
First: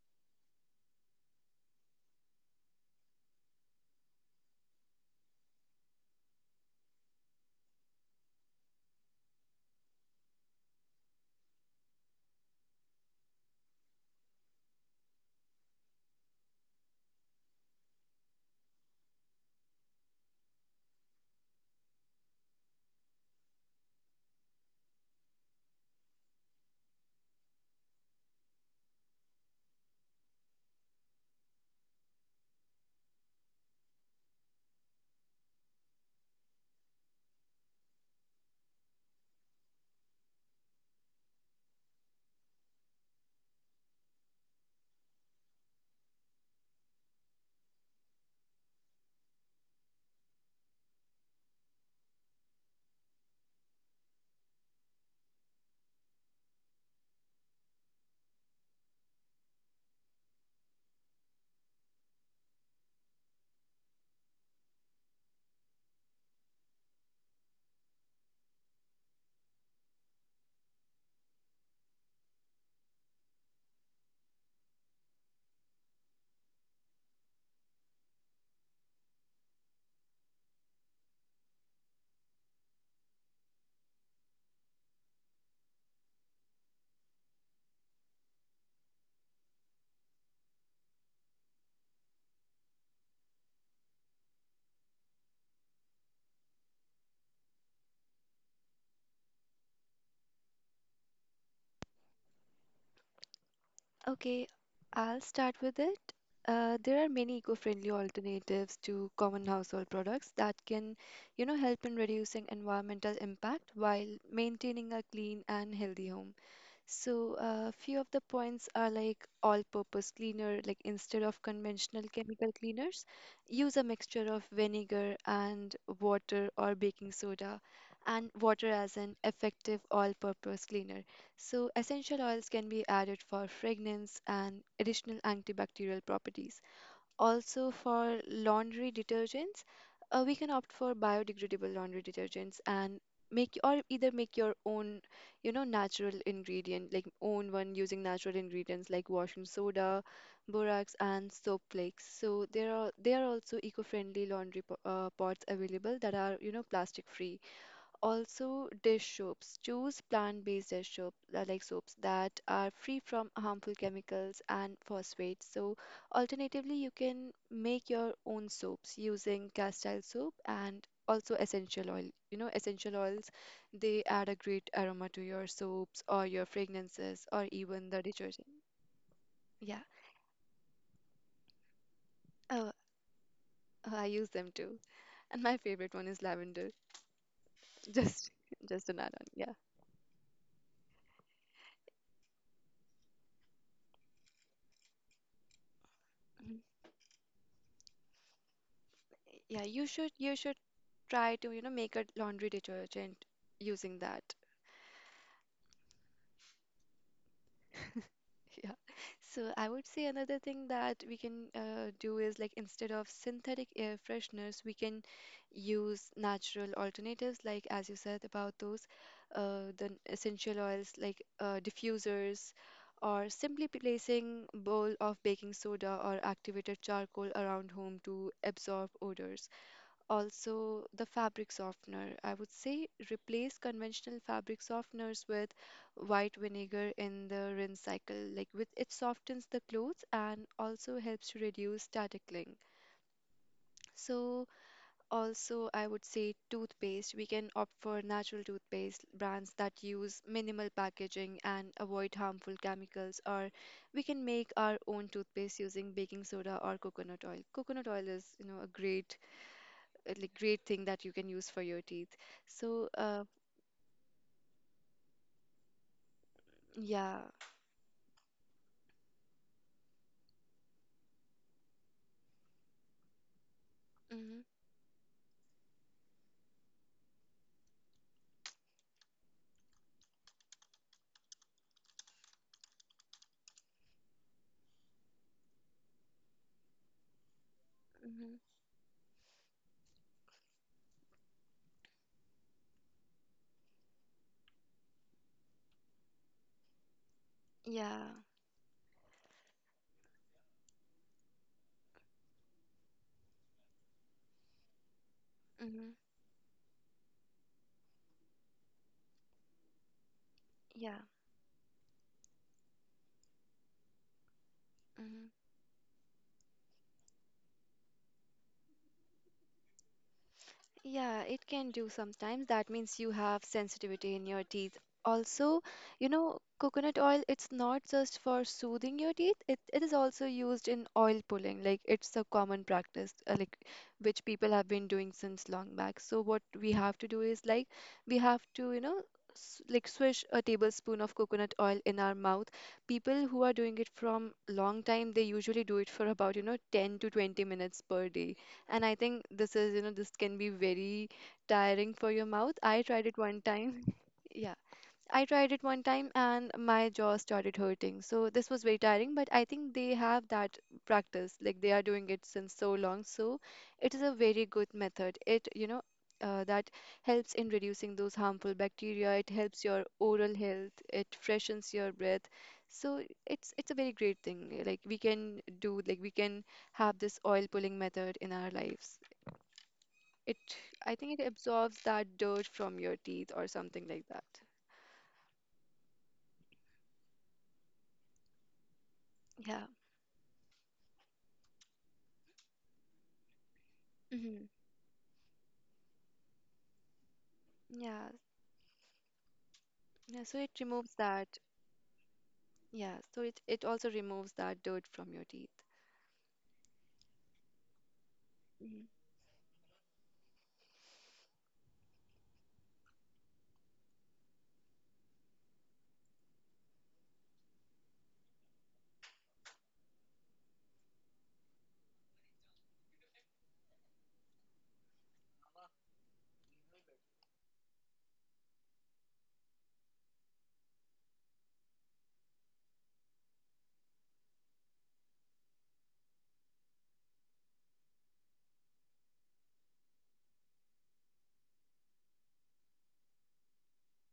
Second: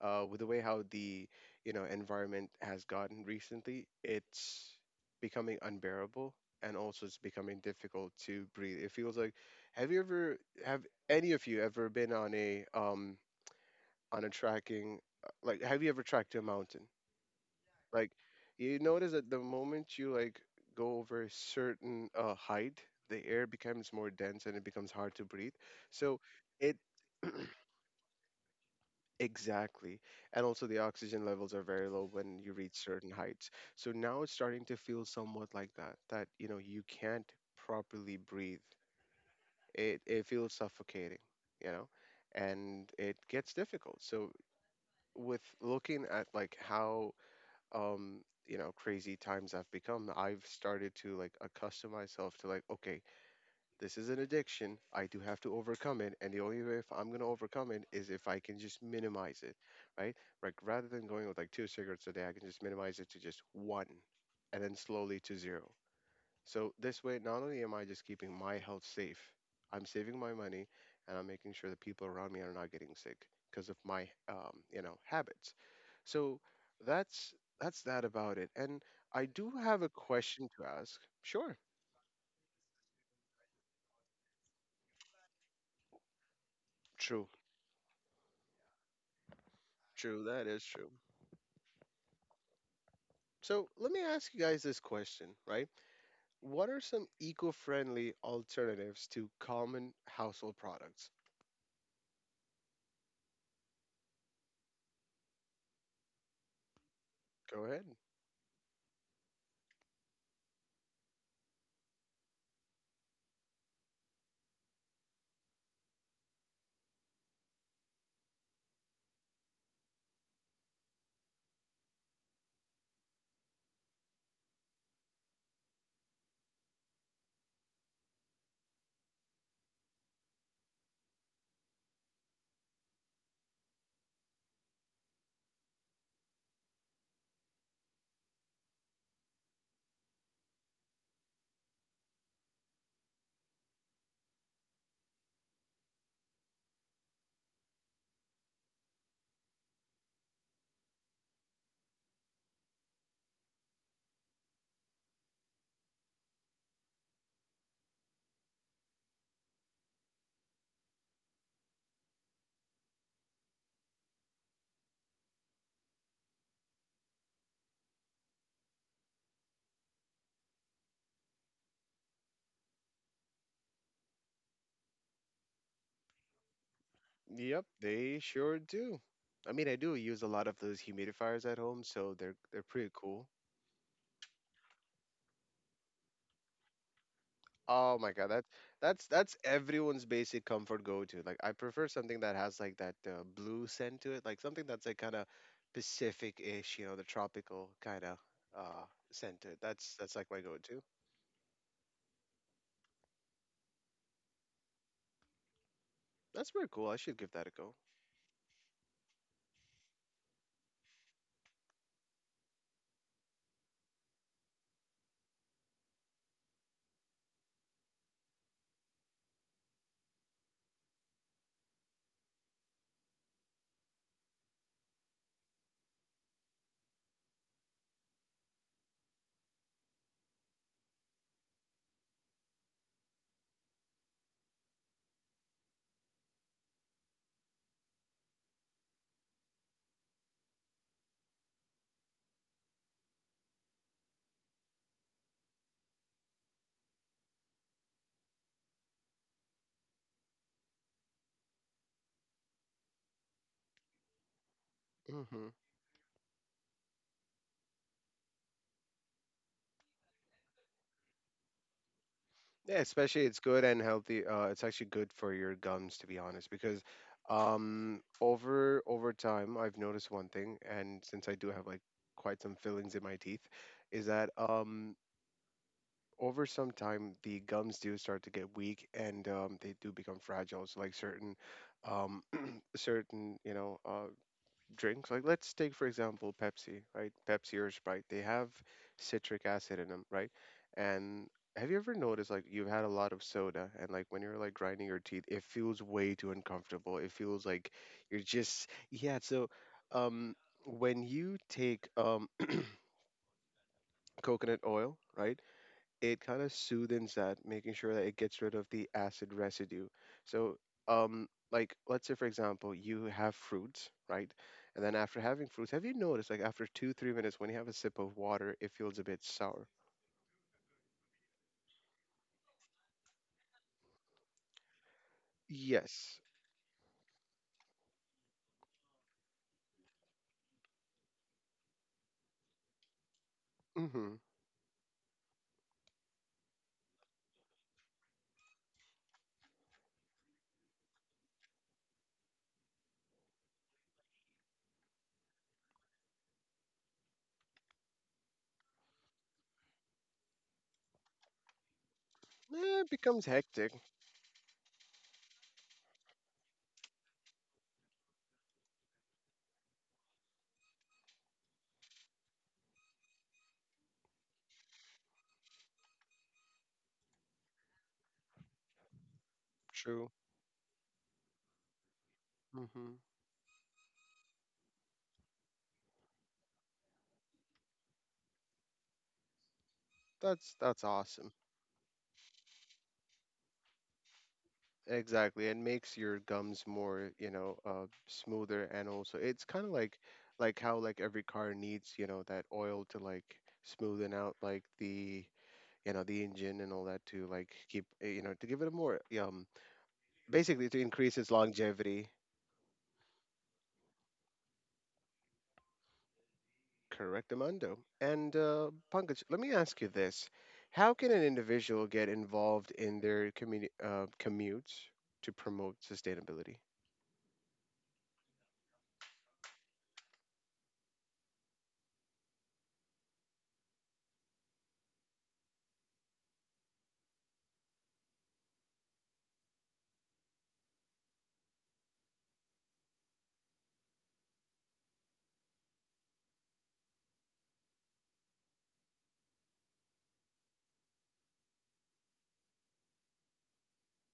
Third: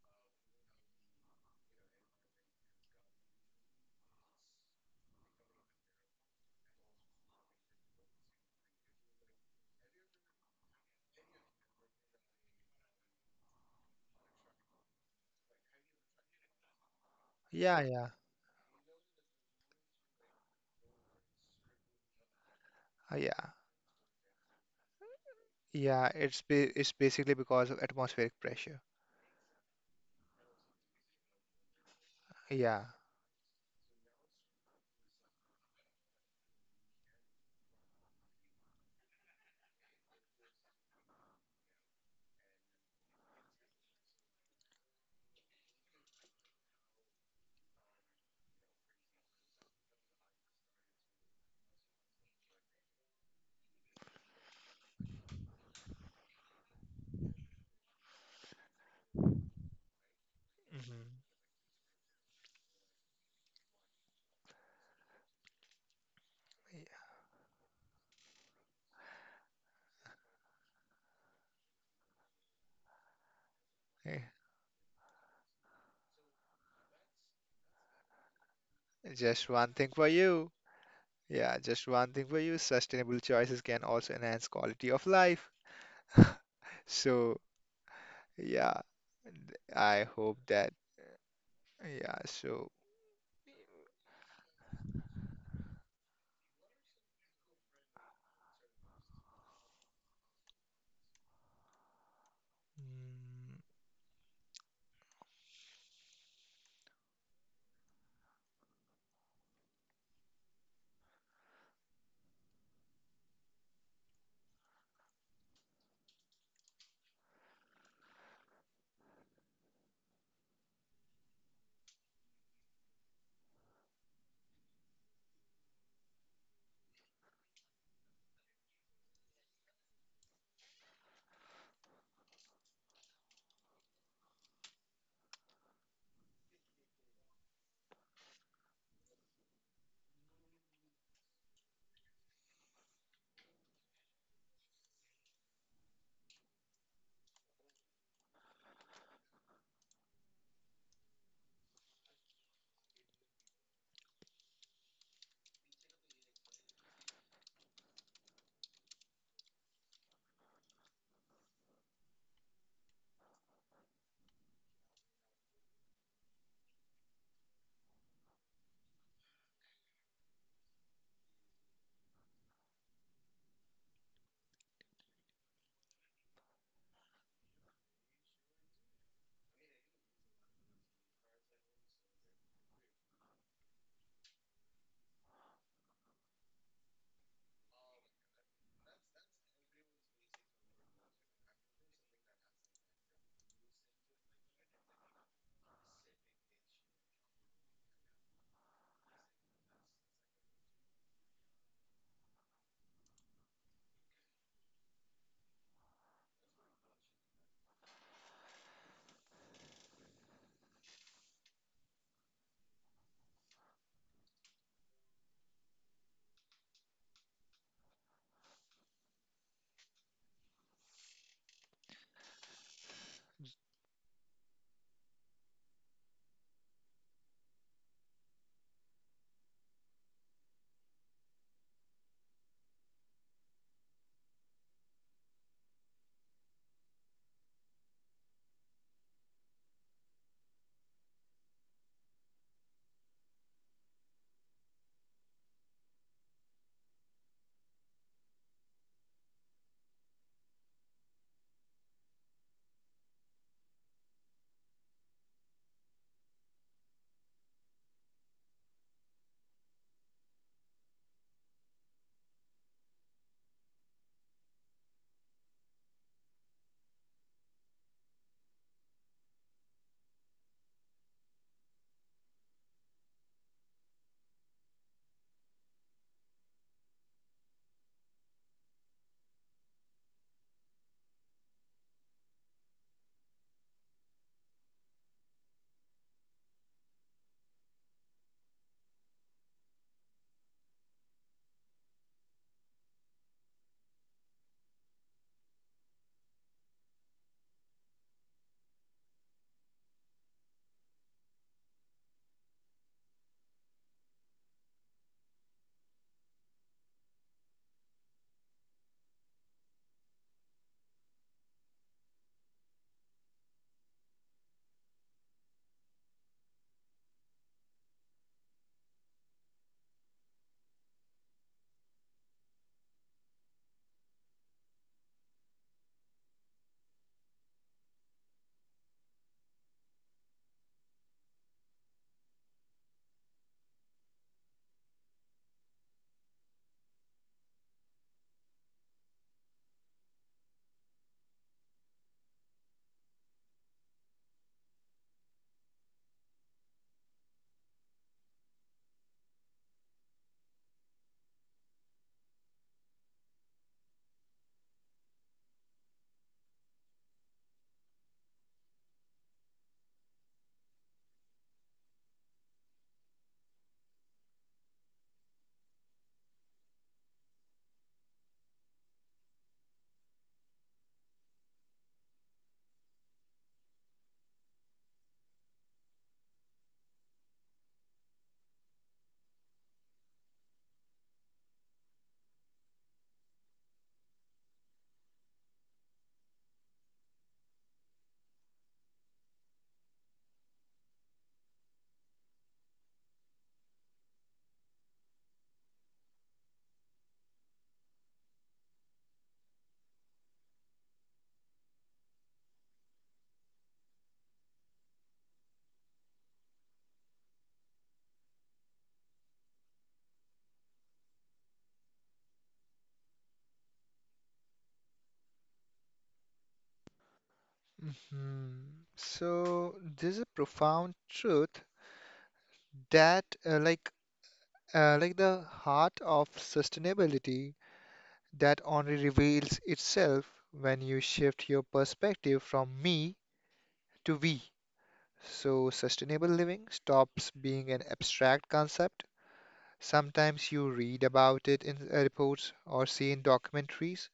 S1: with the way how the environment has gotten recently, it's becoming unbearable, and also it's becoming difficult to breathe. It feels like, have you ever have any of you ever been on a tracking like, have you ever tracked a mountain?
S2: Yeah, yeah,
S1: Like, you notice that the moment you like go over a certain height,
S2: uh,
S1: the air
S2: yeah,
S1: becomes more dense and it becomes hard to breathe.
S2: yeah.
S1: So
S2: It's ba
S1: it
S2: it's basically because of atmospheric pressure.
S1: Exactly. And also, the oxygen levels are very low when you reach
S2: Yeah.
S1: certain heights. So now it's starting to feel somewhat like that, that, you can't properly breathe. It feels suffocating, you know, and it gets difficult. So, with looking at like how, um, crazy times have become, I've started to like accustom myself to like, okay, this is an addiction. I do have to overcome it. And the only way if I'm going to overcome it is if I can just minimize it, right? Like, rather than
S2: Mhm.
S1: going with like two cigarettes a day, I can just minimize it to just one and then slowly to zero. So this way, not only am I just keeping my health safe, I'm saving my money and I'm making sure the people around me are not getting sick because of my,
S2: Eh,
S1: um, you know, habits. So that's that's that about it. And I
S2: just
S1: do
S2: one
S1: have a
S2: thing for
S1: question
S2: you.
S1: to ask. Sure.
S2: Yeah, just one thing for you. Sustainable choices can also enhance quality of life.
S1: True.
S2: So, yeah, I
S1: True.
S2: hope
S1: That is
S2: that.
S1: true.
S2: Yeah, so.
S1: So let me ask you guys this question, right? What are some eco-friendly alternatives to common household products?
S3: Okay, I'll start with it. There are many
S1: Go ahead.
S3: eco-friendly alternatives to common household products that can, you know, help in reducing environmental impact while maintaining a clean and healthy home. So, a few of the points are like all purpose cleaner, like instead of conventional chemical cleaners, use a mixture of vinegar and water, or baking soda and water, as an effective all purpose cleaner. So, essential oils can be added for fragrance and additional antibacterial properties. Also, for laundry detergents, we can opt for biodegradable laundry detergents and make or either make your own, you know, natural ingredient, like own one using natural ingredients like washing soda, borax, and soap flakes. So there are also eco-friendly laundry pots available that are, you know, plastic free. Also, dish soaps. Choose plant-based dish soap, like soaps that are free from harmful chemicals and phosphates. So, alternatively, you can make your own soaps using castile soap and also essential oil. You know, essential oils, they add a great aroma to your soaps or your fragrances or
S1: Yep,
S3: even the
S1: they
S3: detergent.
S1: sure do. I mean, I
S3: Yeah.
S1: do use a lot of those humidifiers at home, so they're
S3: Oh,
S1: pretty cool.
S3: oh, I use them too. And my favorite one is lavender.
S1: Oh my God,
S3: Just
S1: that
S3: just an
S1: that's
S3: add-on.
S1: that's
S3: Yeah.
S1: everyone's basic comfort go-to. Like, I prefer something that has like that blue scent to it, like something that's like kind of
S3: Mhm.
S1: Pacific-ish, the tropical kind of uh, scent to it.
S3: Yeah,
S1: That's that's like
S3: you
S1: my
S3: should
S1: go-to.
S3: try to, you know, make a laundry detergent using that.
S1: That's pretty cool. I should give that a go.
S3: Yeah. So I would say another thing that we can do is like instead of synthetic air fresheners, we can use natural alternatives, like as you said about those the essential oils like diffusers, or simply placing bowl of baking soda or activated charcoal around home to absorb odors. Also, the fabric softener. I would say replace conventional fabric softeners with white vinegar in the rinse cycle. Like with it softens the clothes and also helps to reduce static cling. So also I would say toothpaste. We can opt for natural toothpaste brands that use minimal packaging and avoid harmful chemicals, or we can make our own
S1: Hmm.
S3: toothpaste using baking soda or coconut oil. Coconut oil is, you know, a great great thing that you can use for your teeth.
S1: Yeah,
S3: So
S1: especially it's good and healthy. It's actually good for your gums, to be honest, because
S3: yeah.
S1: over time, I've noticed one thing, and since I do have like quite some fillings in my teeth, is that
S3: Mm-hmm,
S1: over some time the gums do start to get weak, and they do become fragile. So, like certain um, certain drinks. Like, let's take for example Pepsi, right? Pepsi or Sprite, they
S3: mm-hmm.
S1: have citric acid in them, right? And have you ever noticed, like, you've had a lot of soda, and like when you're like grinding your teeth, it feels way too uncomfortable. It feels like
S3: Yeah.
S1: you're just yeah, so um when you take coconut oil, right?
S3: Mm-hmm.
S1: It kind of soothes that, making sure that it gets rid of the acid residue. So,
S3: Yeah.
S1: like, let's say for example, you have fruits, right? And then after
S3: Mm-hmm.
S1: having fruits, have you noticed like after 2, 3 minutes when you have a sip of water, it feels a bit sour?
S3: Yeah, it can do sometimes. That means you have sensitivity in your teeth. Also, you
S1: Yes.
S3: know, coconut oil, it's not just for soothing your teeth, it is also used in oil pulling. Like, it's a common practice, like,
S1: Mm-hmm.
S3: which people have been doing since long back. So, what we have to do is, like, we have to, you know, swish a tablespoon of coconut oil in our mouth. People who are doing it from long time, they usually do it for about, you know, 10 to 20 minutes per day. And I think this is, you know, this can be very tiring for your mouth. I
S1: Eh, it
S3: tried it
S1: becomes
S3: one
S1: hectic.
S3: time. Yeah. I tried it one time and my jaw started hurting. So this was very tiring, but I think they have that practice. Like they are doing it since so long. So it is a very good method. It, you know, that helps in reducing those harmful bacteria. It helps your
S1: True.
S3: oral health. It freshens your breath.
S1: Mm-hmm.
S3: So it's a very great thing. Like we can have this oil pulling method in our lives. It,
S1: That's
S3: I think it
S1: awesome.
S3: absorbs that dirt from your teeth or something like that.
S1: Exactly, and makes your gums more, smoother, and also it's
S3: Yeah.
S1: kind of like how like every car needs, that oil to like smoothen out
S3: Mhm.
S1: like the engine and all that to like keep,
S3: Yeah,
S1: you know, to give it
S3: yeah, so it
S1: basically to
S3: removes
S1: increase
S3: that.
S1: its longevity.
S3: Yeah, so it also removes that dirt from your teeth.
S1: Correct, Amando. And
S3: Mm.
S1: Pankaj, let me ask you this: How can an individual get involved in their commutes to promote sustainability?
S2: Mm-hmm. So there's a profound truth that, the heart of sustainability that only reveals itself when you shift your perspective from me to we. So, sustainable living stops being an abstract concept. Sometimes you read about it in reports or see in documentaries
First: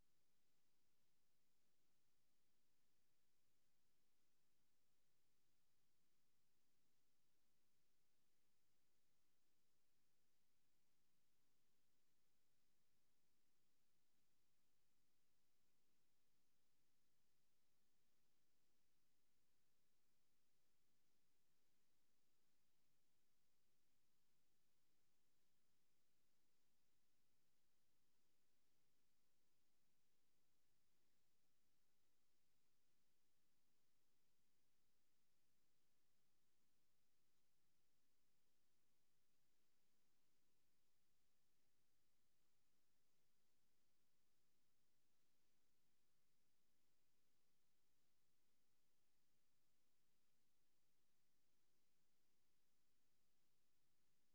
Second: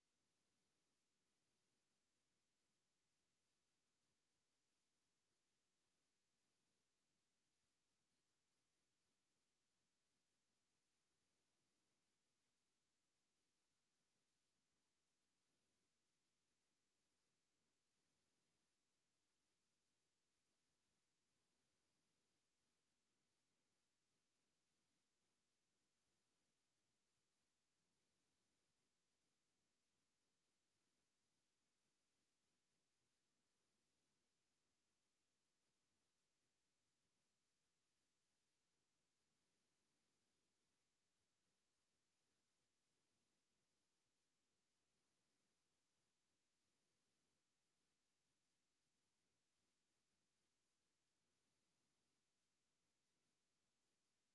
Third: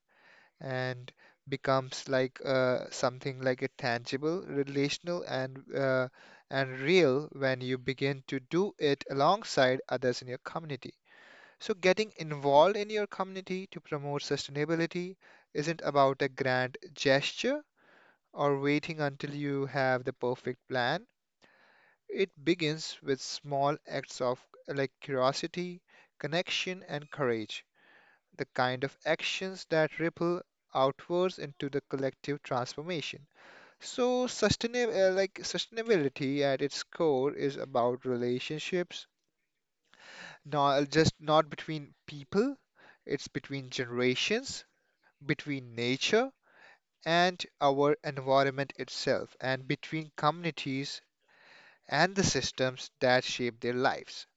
S2: and becomes like something like a tangible, relational, and real when you begin to do it alongside others in your community. So, getting involved in your community to promote sustainability isn't about a grand gesture or waiting until you have the perfect plan. It begins with small acts of like curiosity, connection, and courage, the kind of actions that ripple outwards into the collective transformation. So, sustainability at its core is about relationships. Not just not between people, it's between generations, between nature and our environment itself, and between communities and the systems that shape their lives.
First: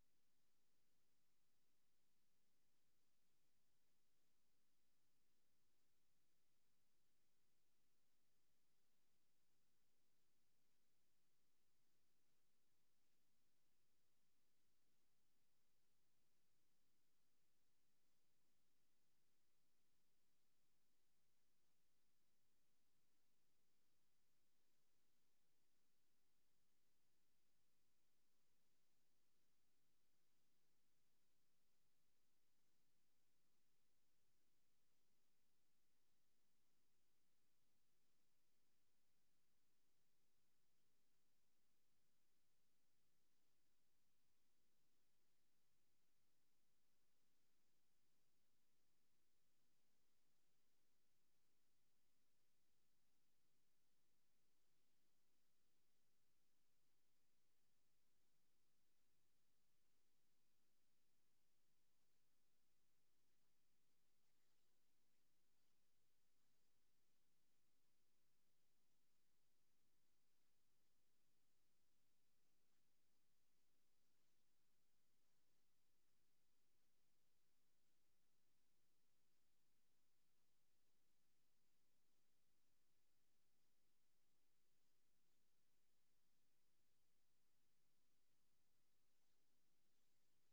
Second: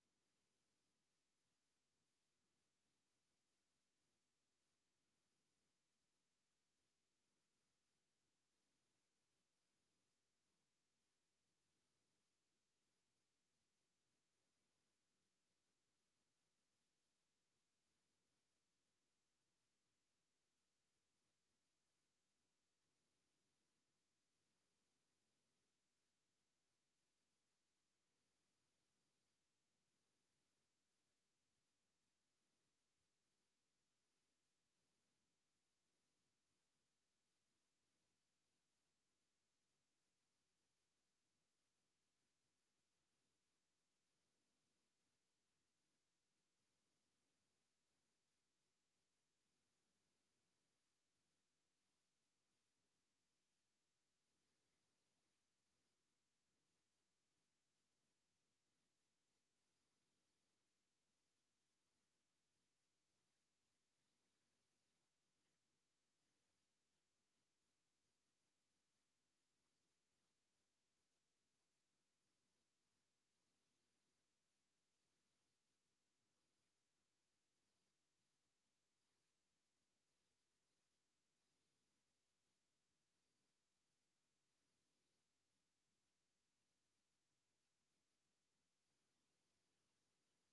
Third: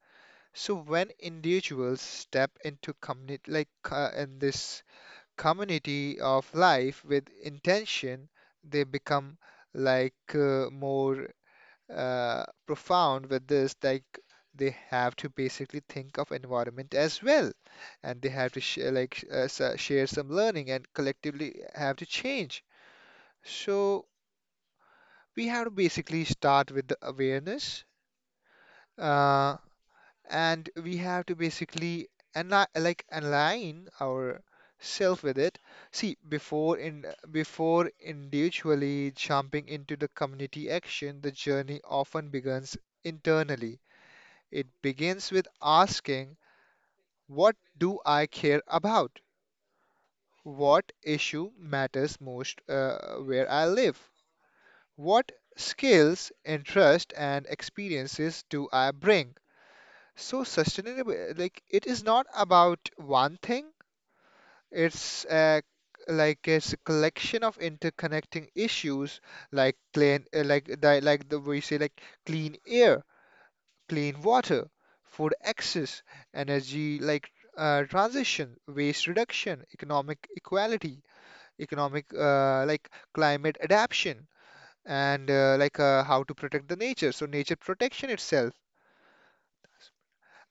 S2: So when individuals step into community like in this community of life with intention, they become like more profound with this. Like they have to basically think of environment as well, and they have to share like share some learning and collectively have to change. So we have to basically start with the awareness, uh, and we have to basically and like align ourselves with it. See, before individually jumping into the community action, the journey often begins internally. It begins with asking, what do I care about? What issue matters most where I live? What skills, interests, and experiences do I bring? So, sustainable, like, it is not about one thing, it's a like it's a collection of interconnecting issues like clean like the we say like clean air, clean water, food access, energy like transition, waste reduction, economic equality, economic like climate adaptation, and how to protect the nature. So nature protection itself.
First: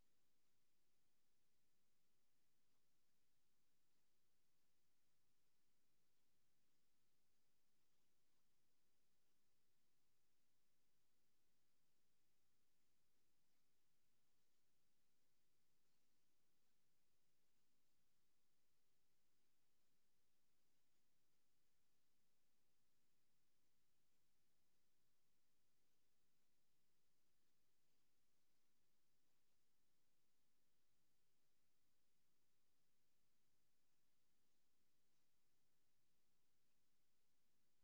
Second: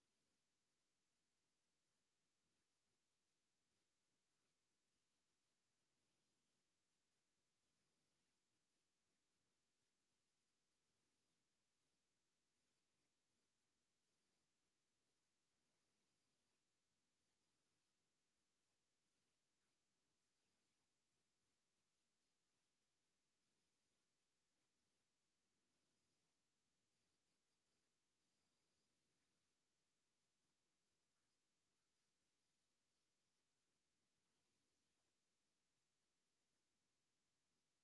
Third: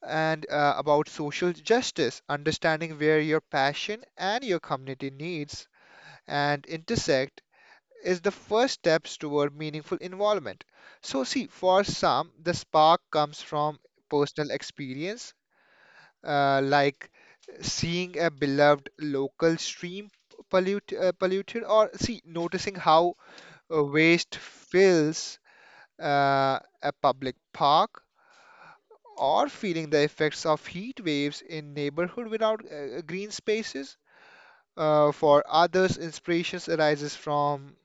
S2: And about social justice, understanding where your passion and your community needs and intersect is the first steps toward meaningful involvement. So see, for some, the spark comes from personal experience, uh, like seeing a beloved local stream polluted, or see noticing how waste fills a public park, or feeling the effects of heat waves in neighborhood without green spaces. For others, inspirations arises from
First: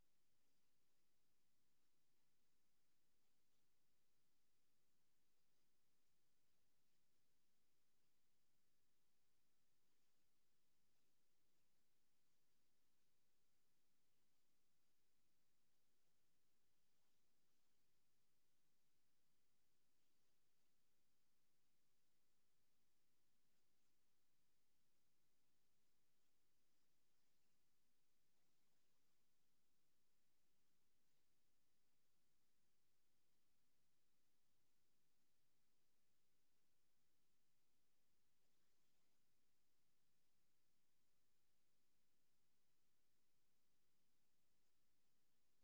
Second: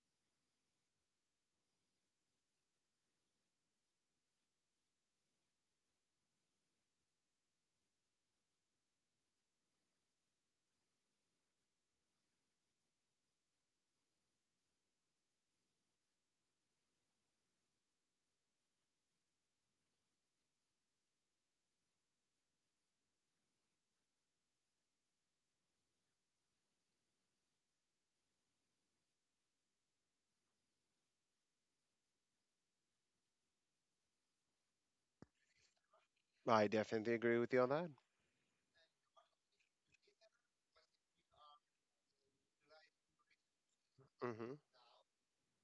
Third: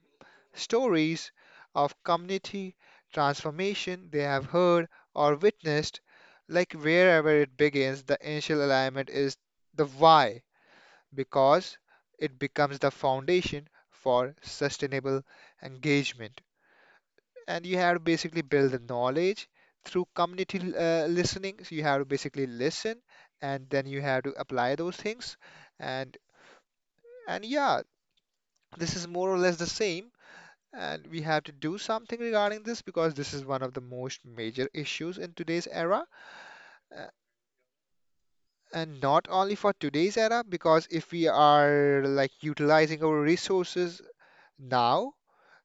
S2: stories of community transformation they have heard or witnessed. Like wherever it begins, the initial alignment is the why, because it becomes the foundation for sustainable engagement. And you have to basically build the knowledge through community listening. So you have to basically listen, and then you have to apply those things. And and yeah, this is more or less the same. And we have to do something regarding this because this is one of the most major issues in today's era.
S1: I
S2: Uh,
S1: definitely agree with you on that.
S2: and not only for today's era, because if we are like utilizing our resources
S1: Mm-hmm.
S2: now.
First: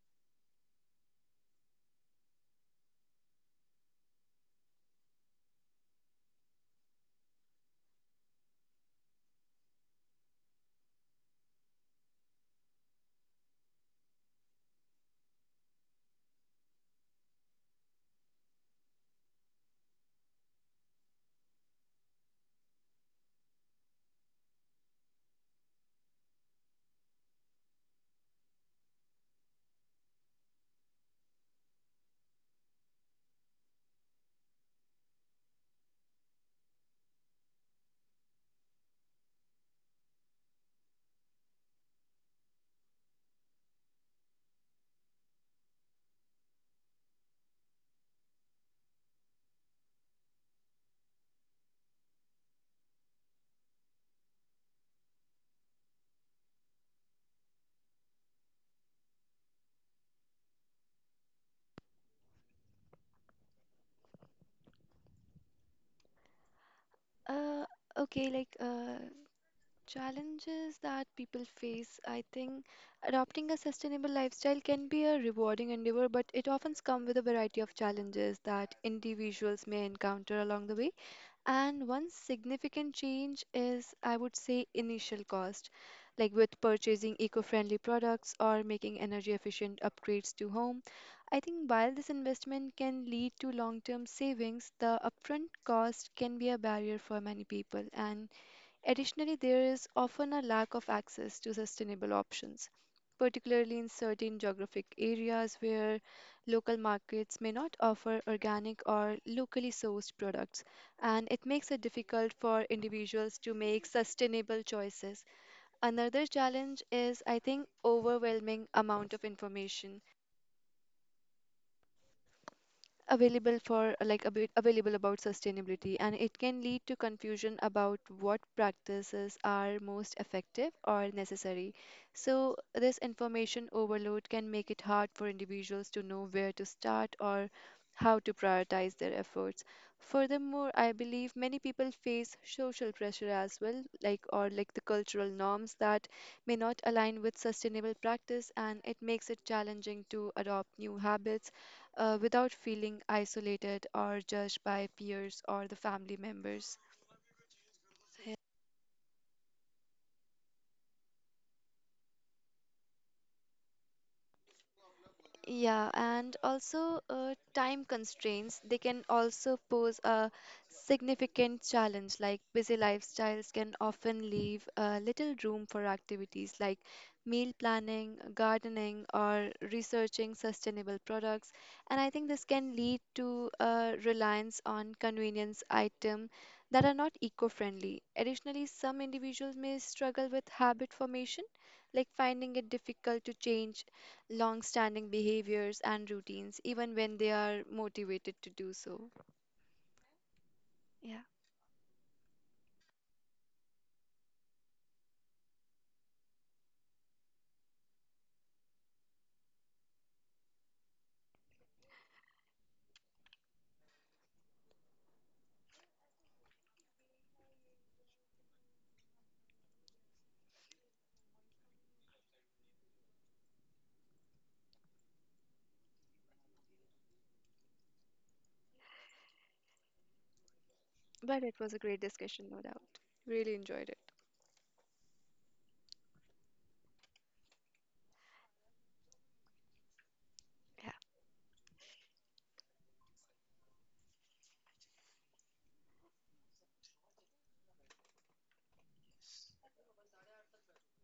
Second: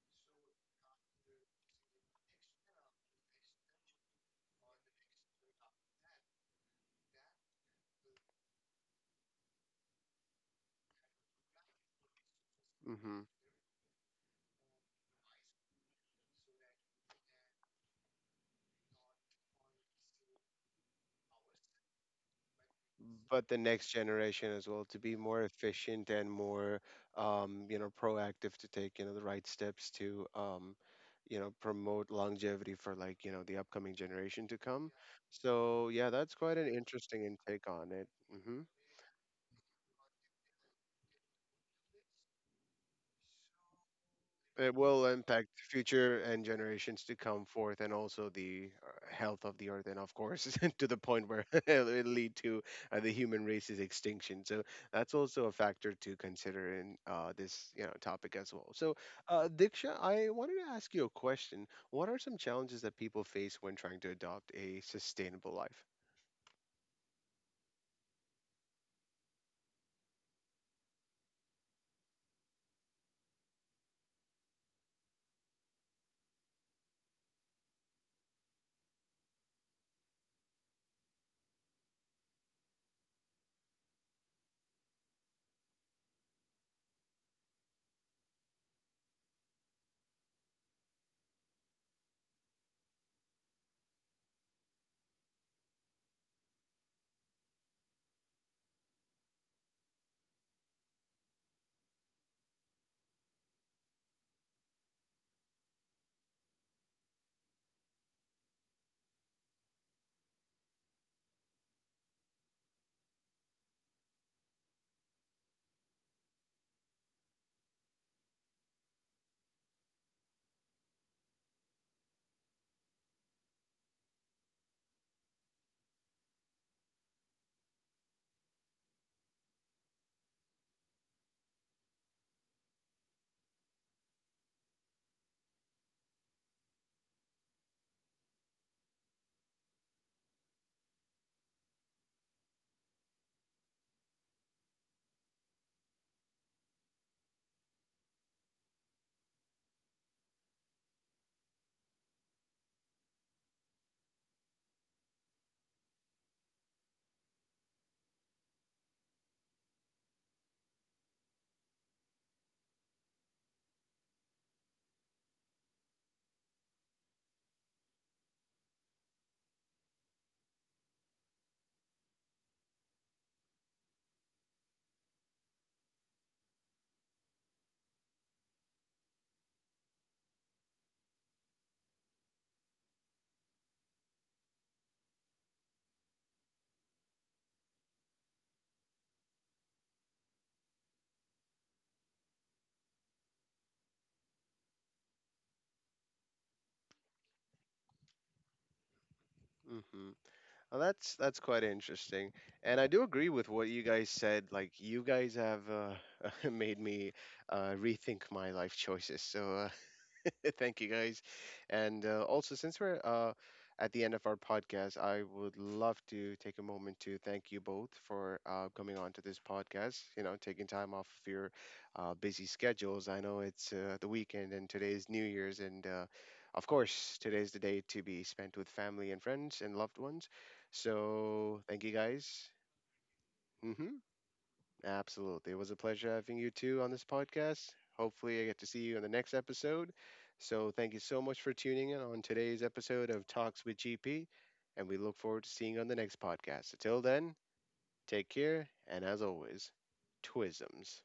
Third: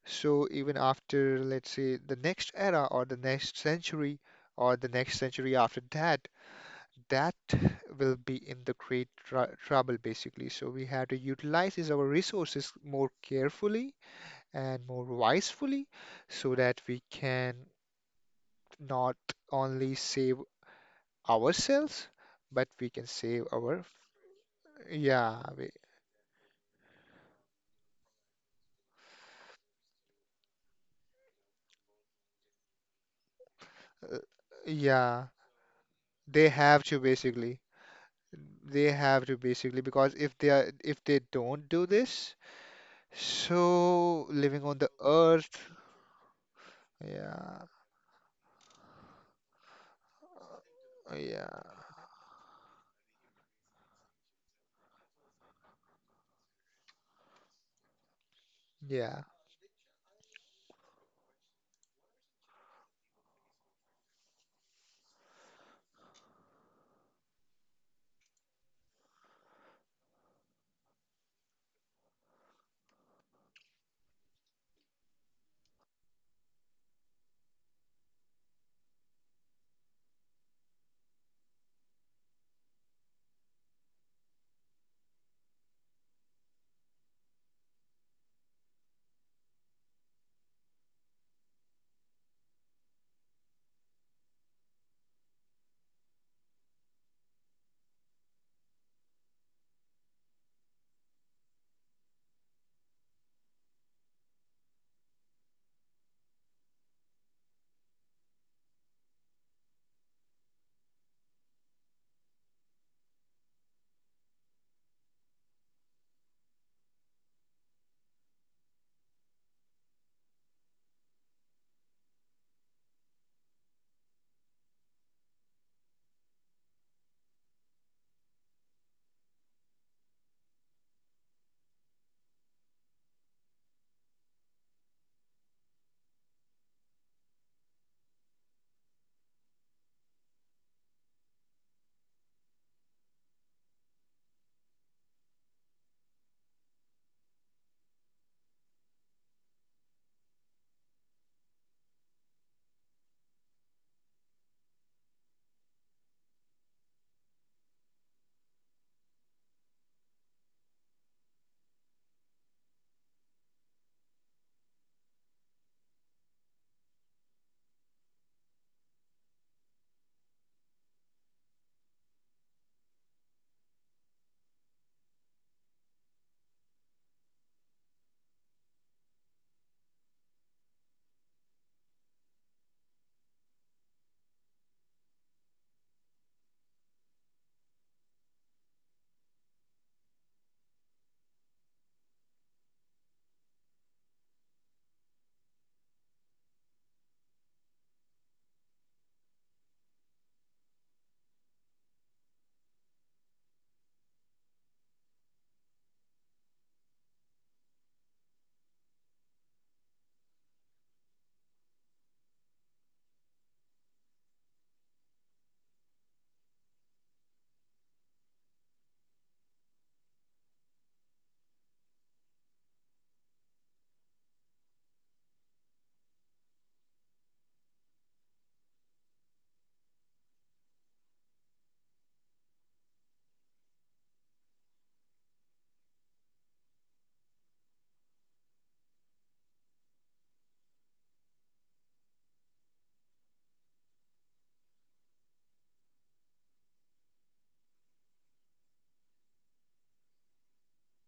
S2: So even after, let's say, the next era or the next century or the next century after that, that will be in the great tr trouble basically. So we have to utilize is our resources more
S1: Mm-hmm.
S2: carefully and more wisely so that we can not only save ourselves, but we can
S1: But
S2: save
S1: the
S2: our,
S1: next generation as well, to be more
S2: yeah, we,
S1: efficient and more proactive to take the right steps to promote longevity for the upcoming
S2: uh,
S1: generation to come.
S2: yeah,
S1: So yeah, that's
S2: they
S1: quite an
S2: have to
S1: interesting
S2: basically.
S1: intake on it. Hmm.
S2: They have to basically because if they don't do this, so living
S1: It
S2: on the
S1: will
S2: earth,
S1: impact future and generations to come
S2: yeah,
S1: forth, and also the health of the earth, and of course, to the point where
S2: yeah,
S1: it lead to the human race's extinction. So that's also a factor to consider in this, topic as well. So,
S2: yeah.
S1: Diksha, I wanted to ask you a question. What are some challenges that people face when trying to adopt a sustainable life?
S3: Uh, okay, like challenges that people face. I think adopting a sustainable lifestyle can be a rewarding endeavor, but it often comes with a variety of challenges that individuals may encounter along the way. And one significant change is, I would say, initial cost, like with purchasing eco-friendly products or making energy-efficient upgrades to home. I think while this investment can lead to long-term savings, the upfront cost can be a barrier for many people. And additionally, there is often a lack of access to sustainable options, particularly in certain geographic areas where local markets may not offer organic or locally sourced products, and it makes it difficult for individuals to make sustainable choices. Another challenge is, I think, overwhelming amount of information available for like a bit available about sustainability, and it can lead to confusion about what practices are most effective or necessary. So this information overload can make it hard for individuals to know where to start or how to prioritize their efforts. Furthermore, I believe many people face social pressure as well, like or like the cultural norms that may not align with sustainable practice, and it makes it challenging to adopt new habits without feeling isolated or judged by peers or the family members. Yeah, and also time constraints, they can also pose a significant challenge. Like busy lifestyles can often leave little room for activities like meal planning, gardening, or researching sustainable products. And I think this can lead to a reliance on convenience items that are not eco-friendly. Additionally, some individuals may struggle with habit formation, like finding it difficult to change long standing behaviors and routines, even when they are motivated to do so.
S1: Mhm. Well, that's
S3: Yeah,
S1: that's quite interesting, and I do agree with what you guys said. Like, you guys have made me rethink my life choices. So, thank you guys. And, also, since we're at the end of our podcast, I would love to take a moment to thank you both for coming on to this podcast, taking time off of your busy schedules. I know it's the weekend and today is New Year's. And of course, today is the day to be spent with family and friends and loved ones.
S3: but it
S1: So,
S3: was a
S1: thank you
S3: great
S1: guys.
S3: discussion, no doubt. Really enjoyed
S1: Hmm.
S3: it.
S1: Absolutely. It was a pleasure having you too on this podcast. Hopefully, I get to see you in the next episode. So, thank
S3: Yeah.
S1: you so much for tuning in on today's episode of Talks with GP, and we look forward to seeing you on the next podcast. Until then, take care, and as always, twisms.